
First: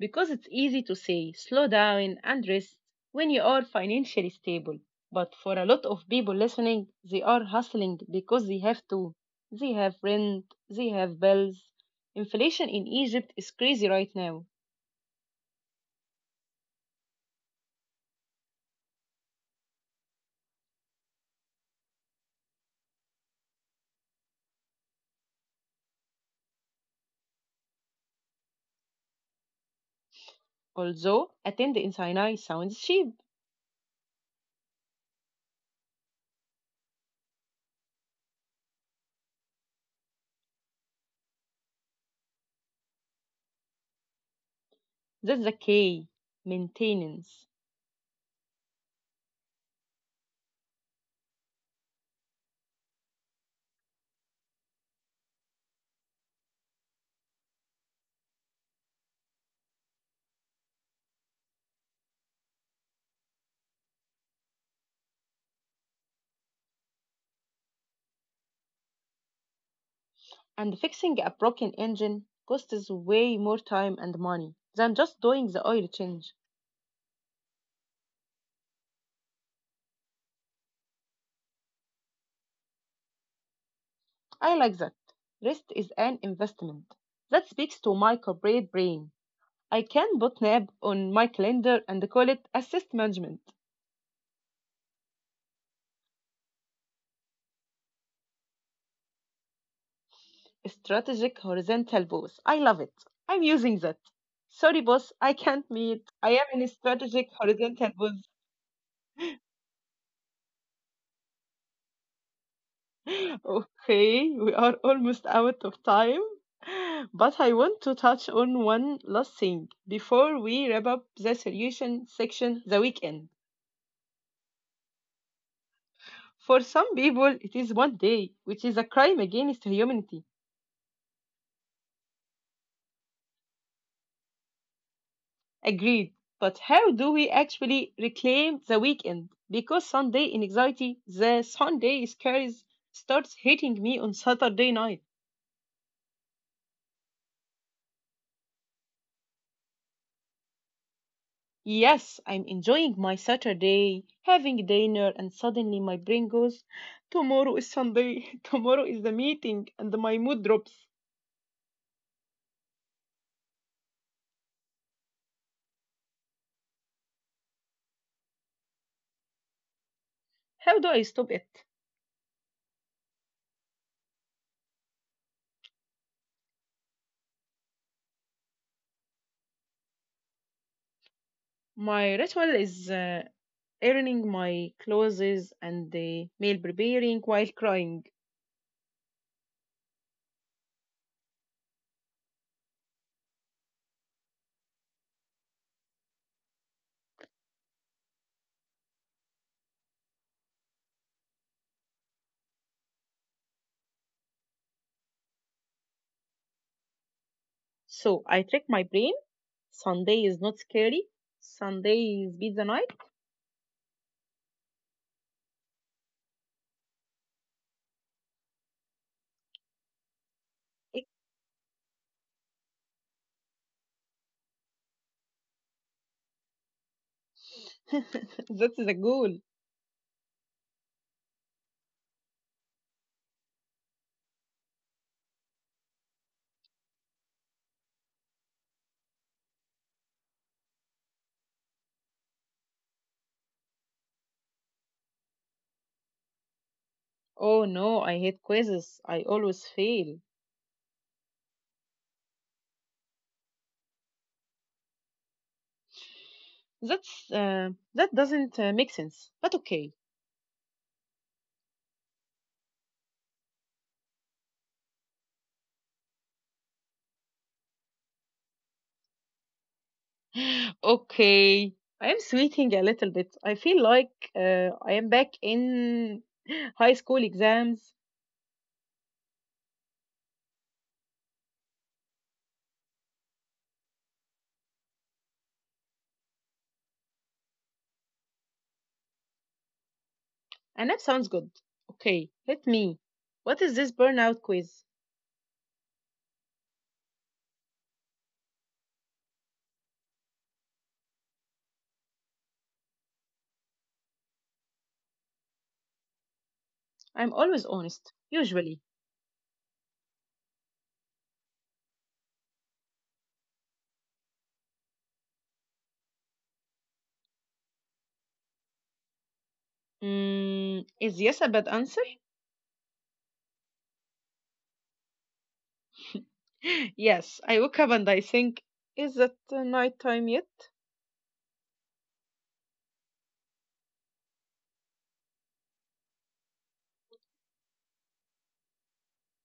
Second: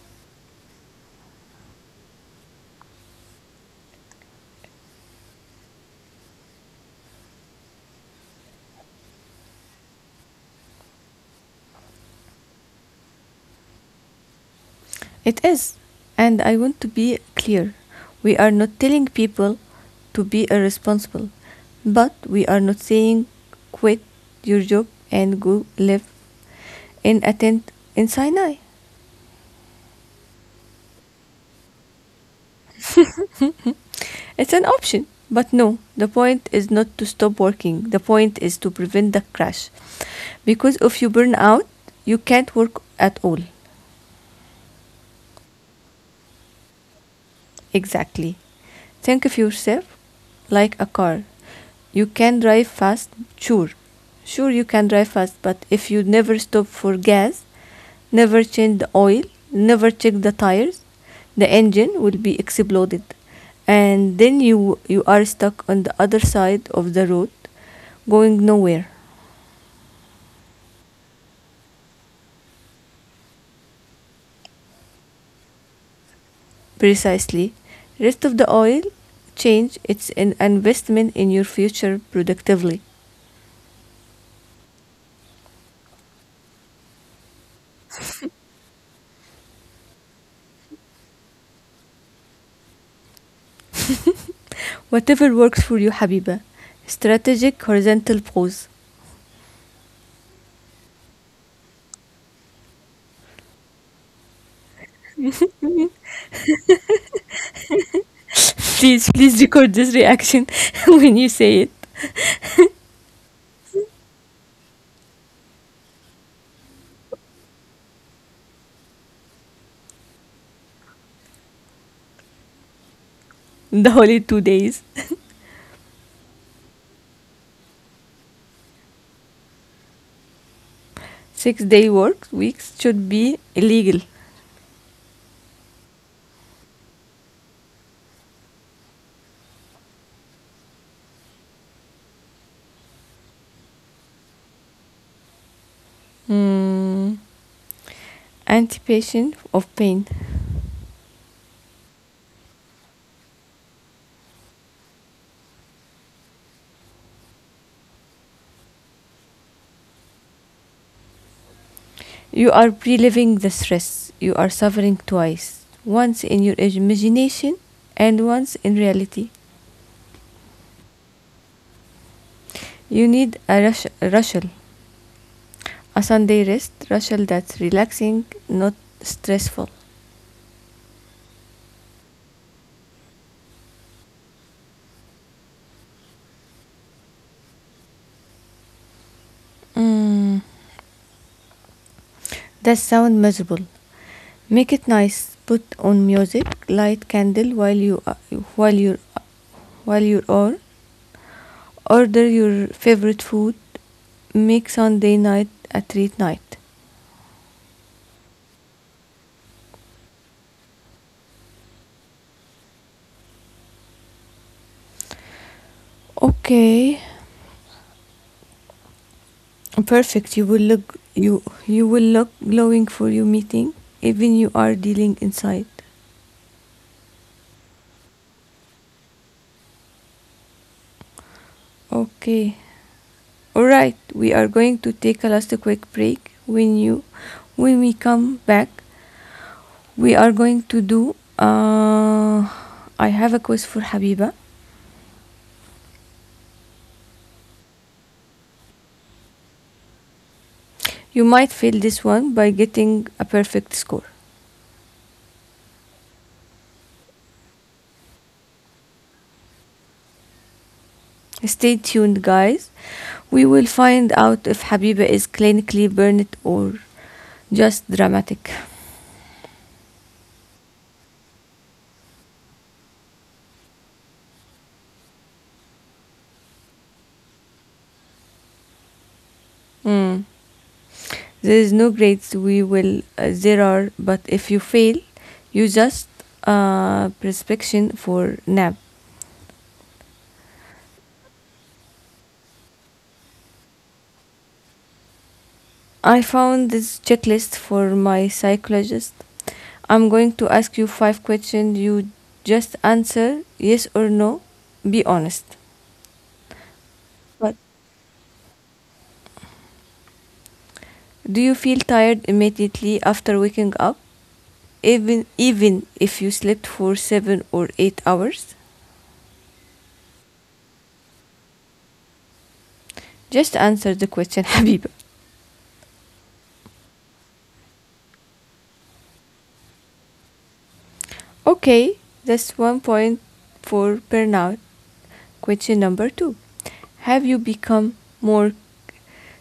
Because it's easy to say slow down and rest when you are financially stable. But for a lot of people listening, they are hustling because they have to. They have rent, they have bills. Inflation in Egypt is crazy right now.
It is. And I want to be clear. We are not telling people to be irresponsible, but we are not saying quit your job and go live in a tent in Sinai.
Although attend in Sinai sounds cheap,
It's an option. But no, the point is not to stop working. The point is to prevent the crash. Because if you burn out, you can't work at all.
that's the K maintenance.
Exactly. Think of yourself like a car. You can drive fast, sure. Sure, you can drive fast, but if you never stop for gas, never change the oil, never check the tires. The engine will be exploded, and then you are stuck on the other side of the road, going nowhere.
And fixing a broken engine costs way more time and money than just doing the oil change.
Precisely, rest of the oil change. It's an investment in your future productively.
I like that. Rest is an investment. That speaks to my corporate brain. I can put nap on my calendar and call it assist management.
Whatever works for you, Habiba. Strategic horizontal pose.
Strategic horizontal boss. I love it. I'm using that. Sorry, boss, I can't meet. I am in a strategic horizontal boss.
Please, please record this reaction when you say it.
Okay, we are almost out of time, but I want to touch on one last thing before we wrap up the solution section: the weekend.
The holy 2 days.
For some people, it is one day, which is a crime against humanity.
6 day work weeks should be illegal.
Agreed. But how do we actually reclaim the weekend? Because Sunday in anxiety, the Sunday scares starts hitting me on Saturday night.
Mm, anticipation of pain.
Yes, I'm enjoying my Saturday, having dinner, and suddenly my brain goes, tomorrow is Sunday, tomorrow is the meeting, and my mood drops.
You are reliving the stress. You are suffering twice once in your imagination and once in reality.
How do I stop it?
You need a a Sunday rushel that's relaxing, not stressful.
My ritual is ironing my clothes and the meal preparing while crying.
Mm. That sound miserable. Make it nice. Put on music, light candle while you while you are order your favorite food. Make Sunday night a treat night.
So I trick my brain. Sunday is not scary. Sunday is pizza night.
Okay, perfect. You will look glowing for your meeting, even you are dealing inside.
That's the goal.
Okay. All right. We are going to take a last quick break. When we come back, we are going to do. I have a quiz for Habiba.
Oh no, I hate quizzes. I always fail.
You might fail this one by getting a perfect score.
That's that doesn't make sense, but okay.
Stay tuned, guys. We will find out if Habiba is clinically burned or just dramatic.
Okay, I am sweating a little bit. I feel like I am back in high school exams.
Hmm. There is no grades we will there are, but if you fail, you just prescription for nap.
And that sounds good. Okay, let me. What is this burnout quiz?
I found this checklist for my psychologist. I'm going to ask you 5 questions. You just answer yes or no. Be honest.
I'm
But
always honest, usually.
do you feel tired immediately after waking up? Even if you slept for 7 or 8 hours?
Is yes a bad answer?
Just answer the question, Habiba.
Yes, I woke up and I think, is that night time yet?
Okay, that's 1 point for burnout. Question number two. Have you become more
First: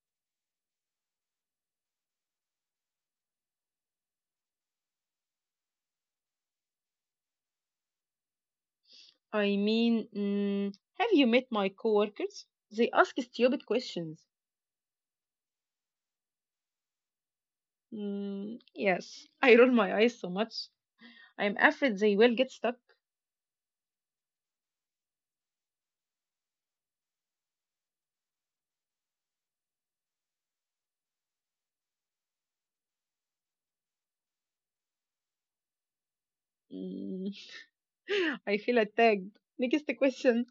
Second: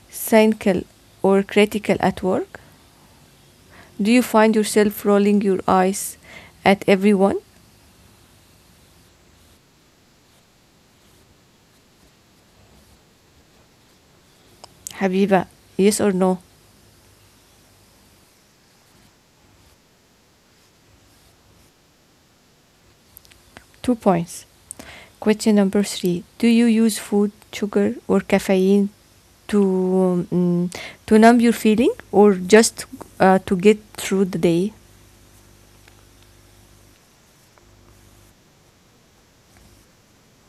cynical or critical at work? Do you find yourself rolling your eyes at everyone?
I mean, have you met my coworkers? They ask stupid questions.
Habiba, yes or no?
Mm, yes, I roll my eyes so much. I'm afraid they will get stuck.
2 points. Question number three. Do you use food, sugar, or caffeine to, to numb your feeling or just to get through the day?
Mm, I feel attacked. Next question.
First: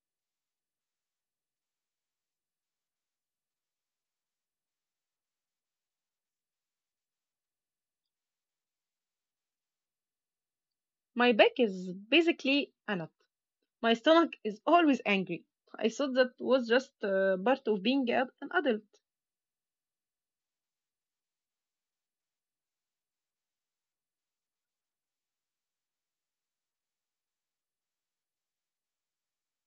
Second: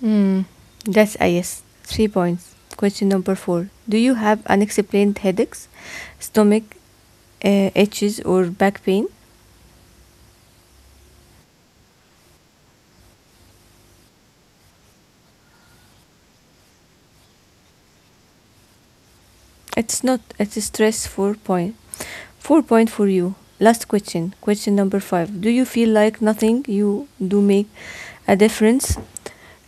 Hmm. That's IS. 3 points. Question number four. Do you have unexplained headaches, stomach itches, or back pain?
My back is basically a nut. My stomach is always angry. I thought that was just part of being an adult.
It's not. It's a stress 4 point. 4 point for you. Last question. Question number five. Do you feel like nothing you do make a difference?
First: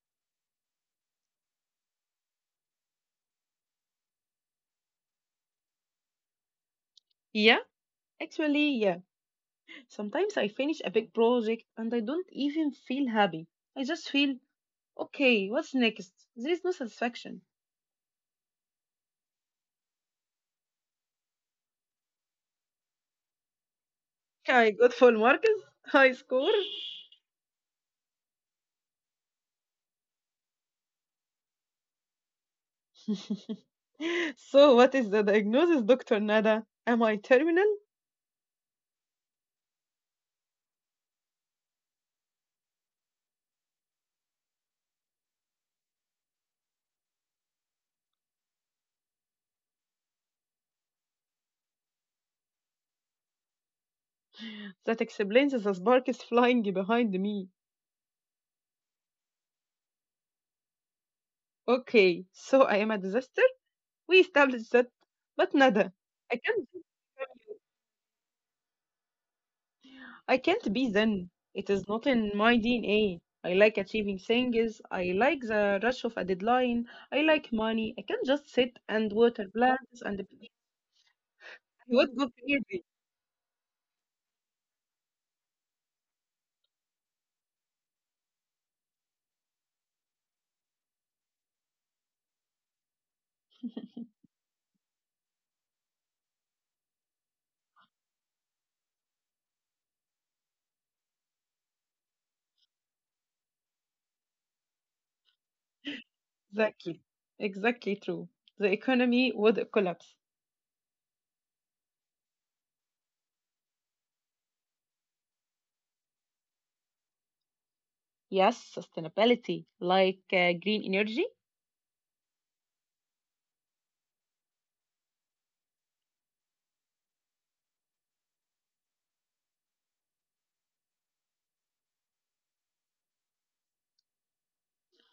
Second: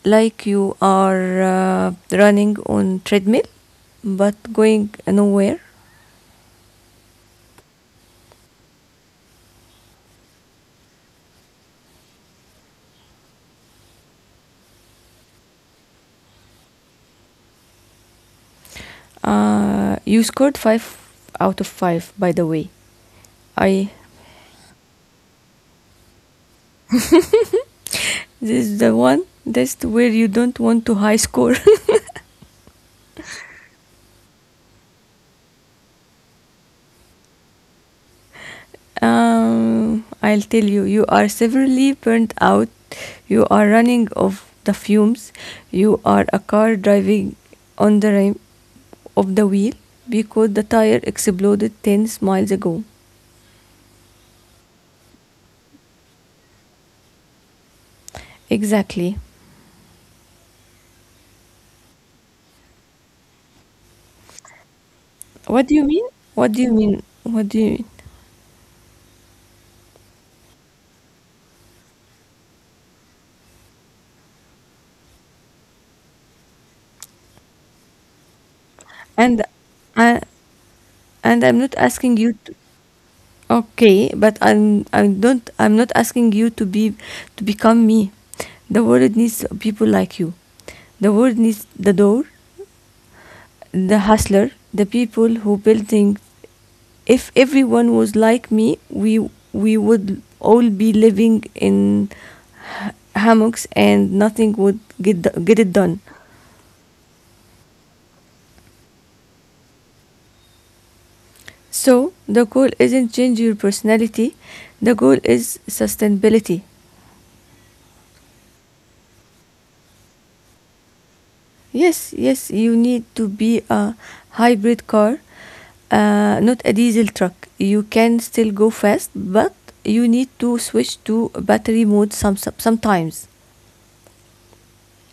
Like you are running on treadmill, but going nowhere.
Yeah, actually, yeah. Sometimes I finish a big project and I don't even feel happy. I just feel, okay, what's next? There is no satisfaction.
You scored 5 out of 5. By the way, I.
I got full marks. High score.
This is the one. That's where you don't want to high score.
So, what is the diagnosis, Dr. Nada? Am I terminal?
I'll tell you. You are severely burnt out. You are running of the fumes. You are a car driving on the rim of the wheel because the tire exploded 10 miles ago.
That explains the spark is flying behind me.
Exactly.
Okay, so I am a disaster? We established that. But
What do you
Nada,
mean?
I
What do
can't,
you mean? What do you mean?
I can't be. Then it is not in my DNA. I like achieving things. I like the rush of a deadline. I like money. I can't just sit and
And
water plants and
I,
it
and I'm not
would
asking
go
you to.
crazy.
Okay, but I'm I don't I'm not asking you to be to become me. The world needs people like you. The world needs the door, the hustler, the people who build things. If everyone was like me, we would all be living in hammocks and nothing would get it done.
Exactly. Exactly true. The economy would collapse.
So the goal isn't change your personality. The goal is sustainability.
Yes, sustainability, like green energy.
Yes, yes, you need to be a hybrid car, not a diesel truck. You can still go fast, but you need to switch to battery mode sometimes.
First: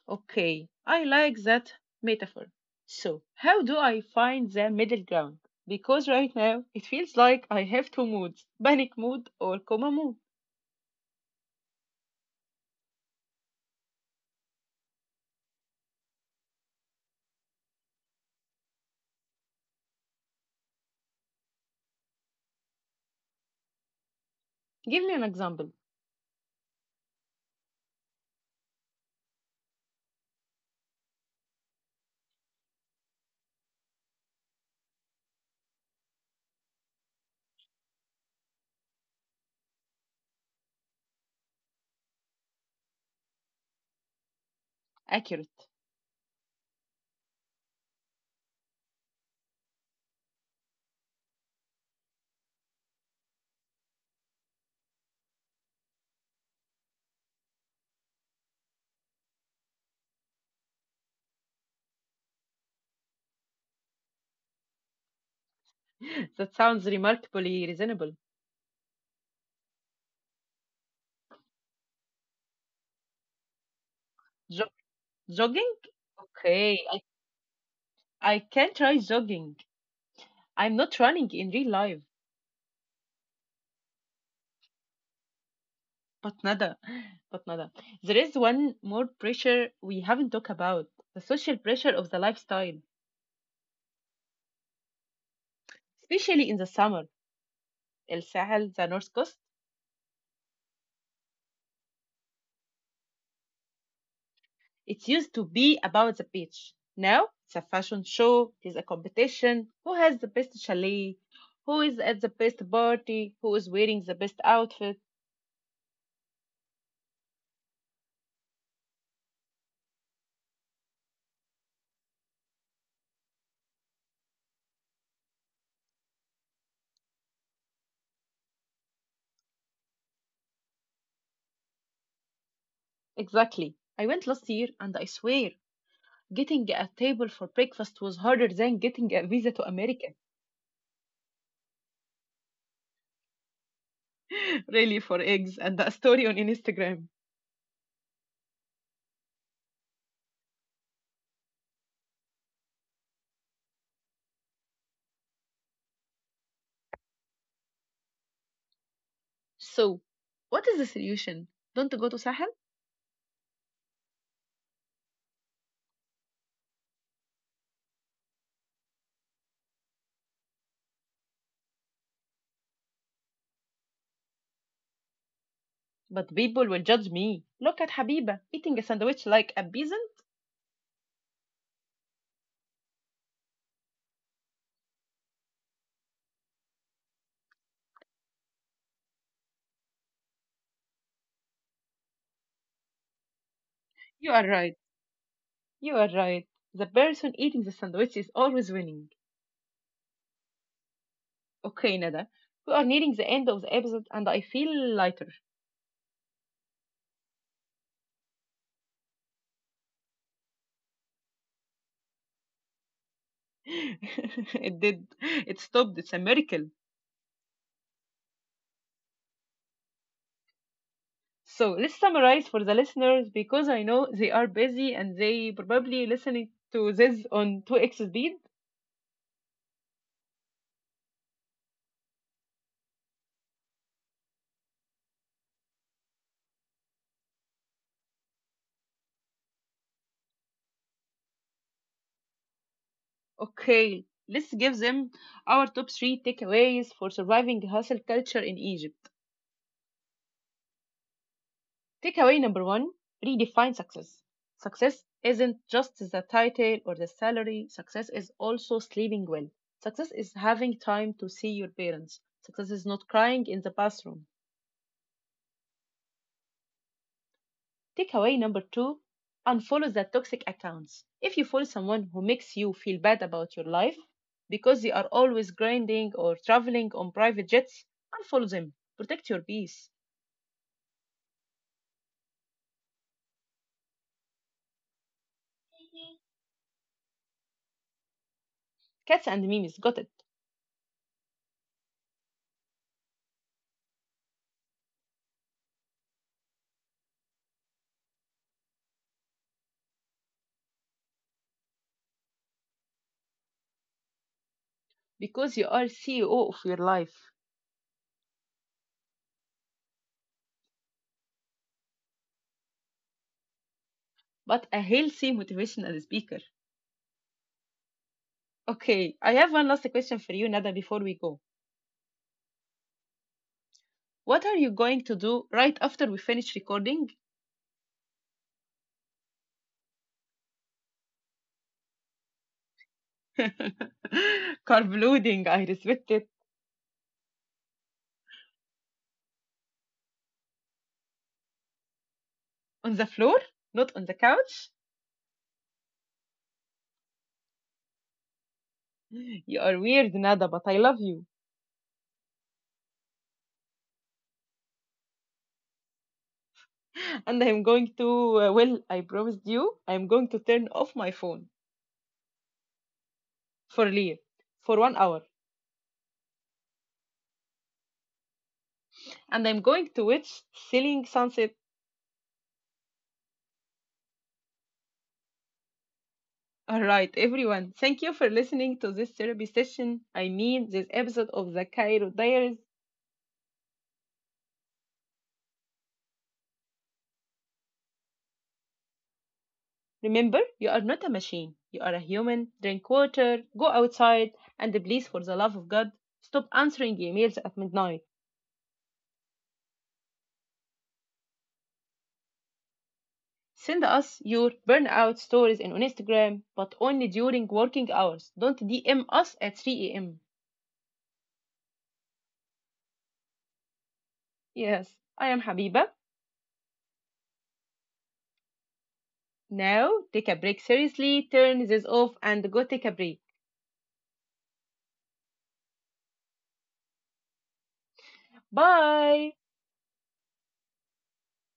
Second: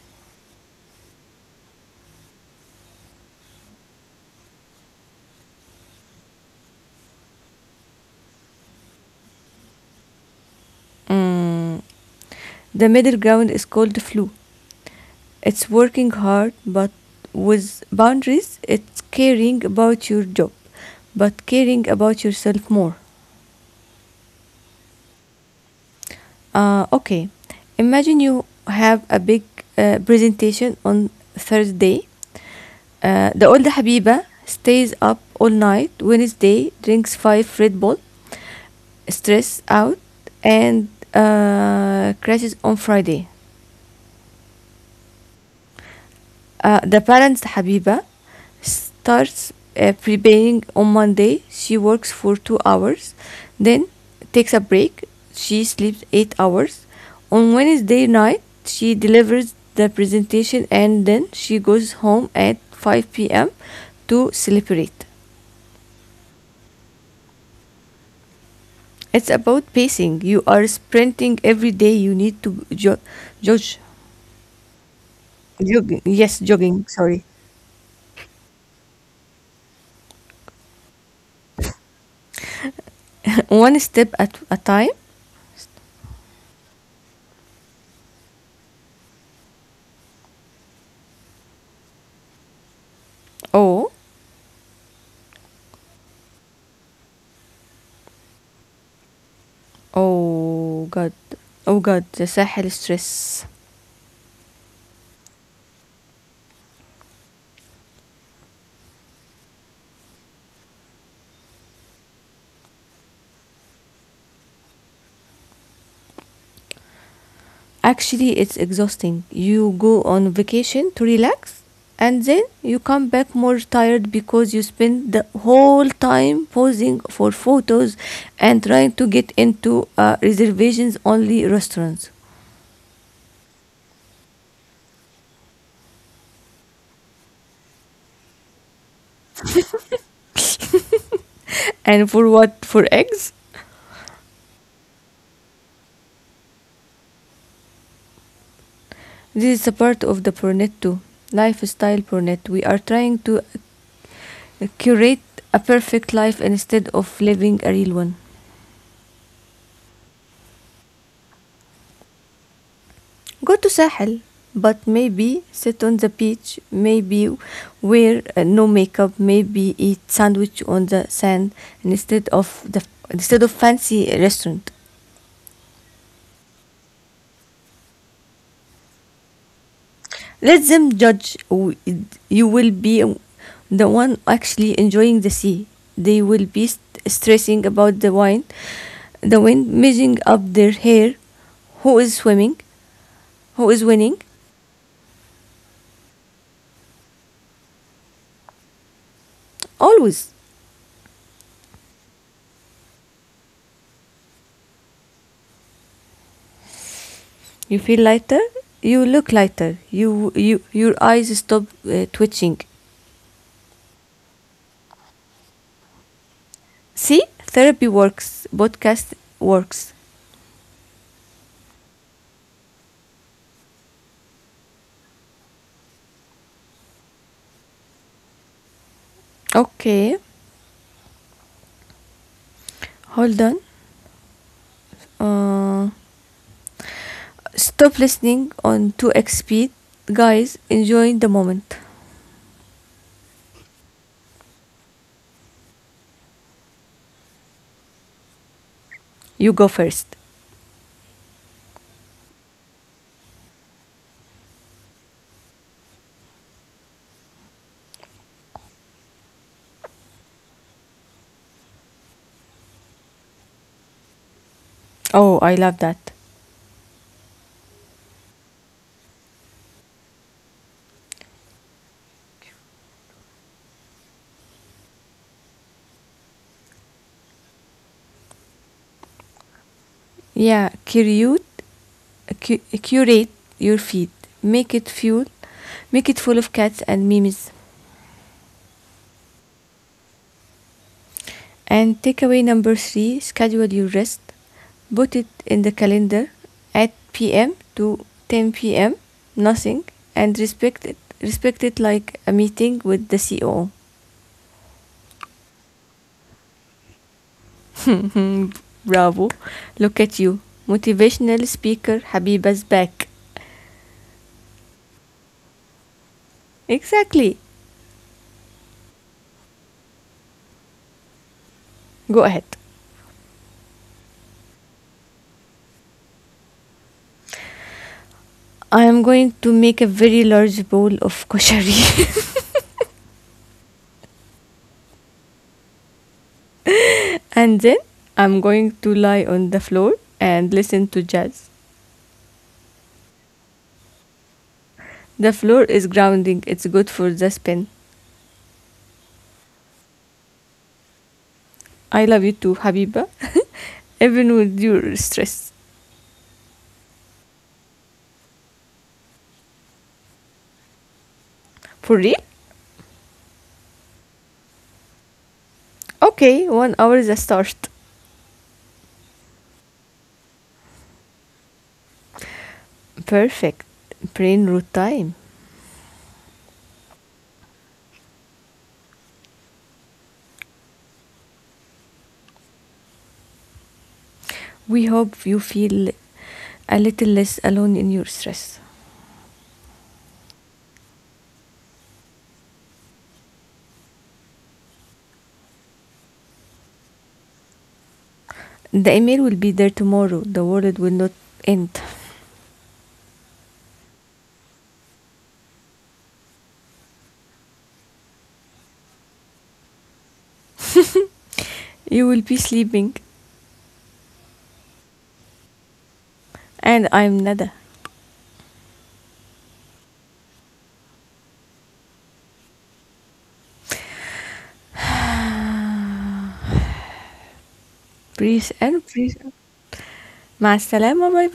Okay, I like that metaphor. So, how do I find the middle ground? Because right now it feels like I have two moods: panic mood or coma mood.
Mm. The middle ground is called flu. It's working hard, but with boundaries, it's caring about your job, but caring about yourself more.
Give me an example.
Okay, imagine you have a big presentation on Thursday. The old Habiba stays up all night Wednesday, drinks 5 Red Bull, stress out, and crashes on Friday.
Accurate.
The parents Habiba starts preparing on Monday. She works for 2 hours, then takes a break. She sleeps 8 hours. On Wednesday night, she delivers the presentation and then she goes home at 5 p.m. to celebrate.
That sounds remarkably reasonable.
It's about pacing. You are sprinting every day. You need to judge.
Jo- jogging?
Jogging. Yes,
Okay,
jogging.
I,
Sorry.
I can try jogging. I'm not running in real life,
One step at a time.
But nada, but Nada, there is one more pressure we haven't talked about: the social pressure of the lifestyle,
Oh,
especially in the summer. El Sahel, the North Coast,
oh God. Oh God, the Sahel stress.
it used to be about the beach. Now it's a fashion show, it is a competition. Who has the best chalet? Who is at the best party? Who is wearing the best outfit?
Actually, it's exhausting. You go on vacation to relax and then you come back more tired because you spend the whole time posing for photos and trying to get into reservations only restaurants.
Exactly. I went last year and I swear, getting a table for breakfast was harder than getting a visa to America.
And for what? For eggs?
Really, for eggs and a story on Instagram.
This is a part of the Purnetto, lifestyle Purnetto. We are trying to curate a perfect life instead of living a real one.
So, what is the solution? Don't go to Sahel?
Go to Sahel, but maybe sit on the beach, maybe wear no makeup, maybe eat sandwich on the sand instead of fancy restaurant.
But people will judge me. Look at Habiba eating a sandwich like a peasant.
Let them judge. You will be the one actually enjoying the sea. They will be stressing about the wind measuring up their hair. Who is swimming? Who is winning?
You are right. You are right. The person eating the sandwich is always winning.
Always.
Okay, Nada. We are nearing the end of the episode and I feel lighter.
You feel lighter. You look lighter. You your eyes stop twitching.
It did. It stopped. It's a miracle.
See, therapy works. Podcast works.
So let's summarize for the listeners because I know they are busy and they probably listening to this on 2x speed.
Okay, hold on. Uh, Stop listening on 2x speed. Guys, enjoy the moment.
Okay, let's give them our top three takeaways for surviving hustle culture in Egypt.
You go first.
Takeaway number one: redefine success. Success isn't just the title or the salary, success is also sleeping well. Success is having time to see your parents. Success is not crying in the bathroom.
Oh, I love that.
Takeaway number two: unfollow the toxic accounts. If you follow someone who makes you feel bad about your life because they are always grinding or traveling on private jets, unfollow them. Protect your peace.
Yeah, curate your feed. Make it fuel. Make it full of cats and memes.
Cats and memes, got it.
And takeaway number three: schedule your rest. Put it in the calendar at p.m. to 10 p.m. Nothing, and respect it. Respect it like a meeting with the CEO.
Because you are CEO of your life,
Bravo. Look at you. Motivational speaker Habiba's back.
but a healthy motivational speaker.
Exactly.
Okay, I have one last question for you, Nada, before we go.
Go ahead.
What are you going to do right after we finish recording?
I am going to make a very large bowl of koshari
Carb loading, I respect it.
and then I'm going to lie on the floor and listen to jazz.
On the floor, not on the couch?
The floor is grounding, it's good for the spin.
You are weird, Nada, but I love you.
I love you too, Habiba. Even with your stress.
And I'm going to, well, I promised you, I'm going to turn off my phone
For real?
for Leah for one hour.
Okay, 1 hour is a start.
And I'm going to watch Selling Sunset.
Perfect. Brain root time.
All right, everyone, thank you for listening to this therapy session. I mean, this episode of the Cairo Diaries.
We hope you feel a little less alone in your stress.
Remember, you are not a machine, you are a human. Drink water, go outside, and please, for the love of God, stop answering emails at midnight.
The email will be there tomorrow. The world will not end.
Send us your burnout stories in on Instagram, but only during working hours. Don't DM us at 3 a.m.
You will be sleeping.
Yes, I am Habiba.
And I'm Nada.
Now, take a break seriously, turn this off, and go take a break.
Breathe and breathe Ma
Bye!
مع السلامة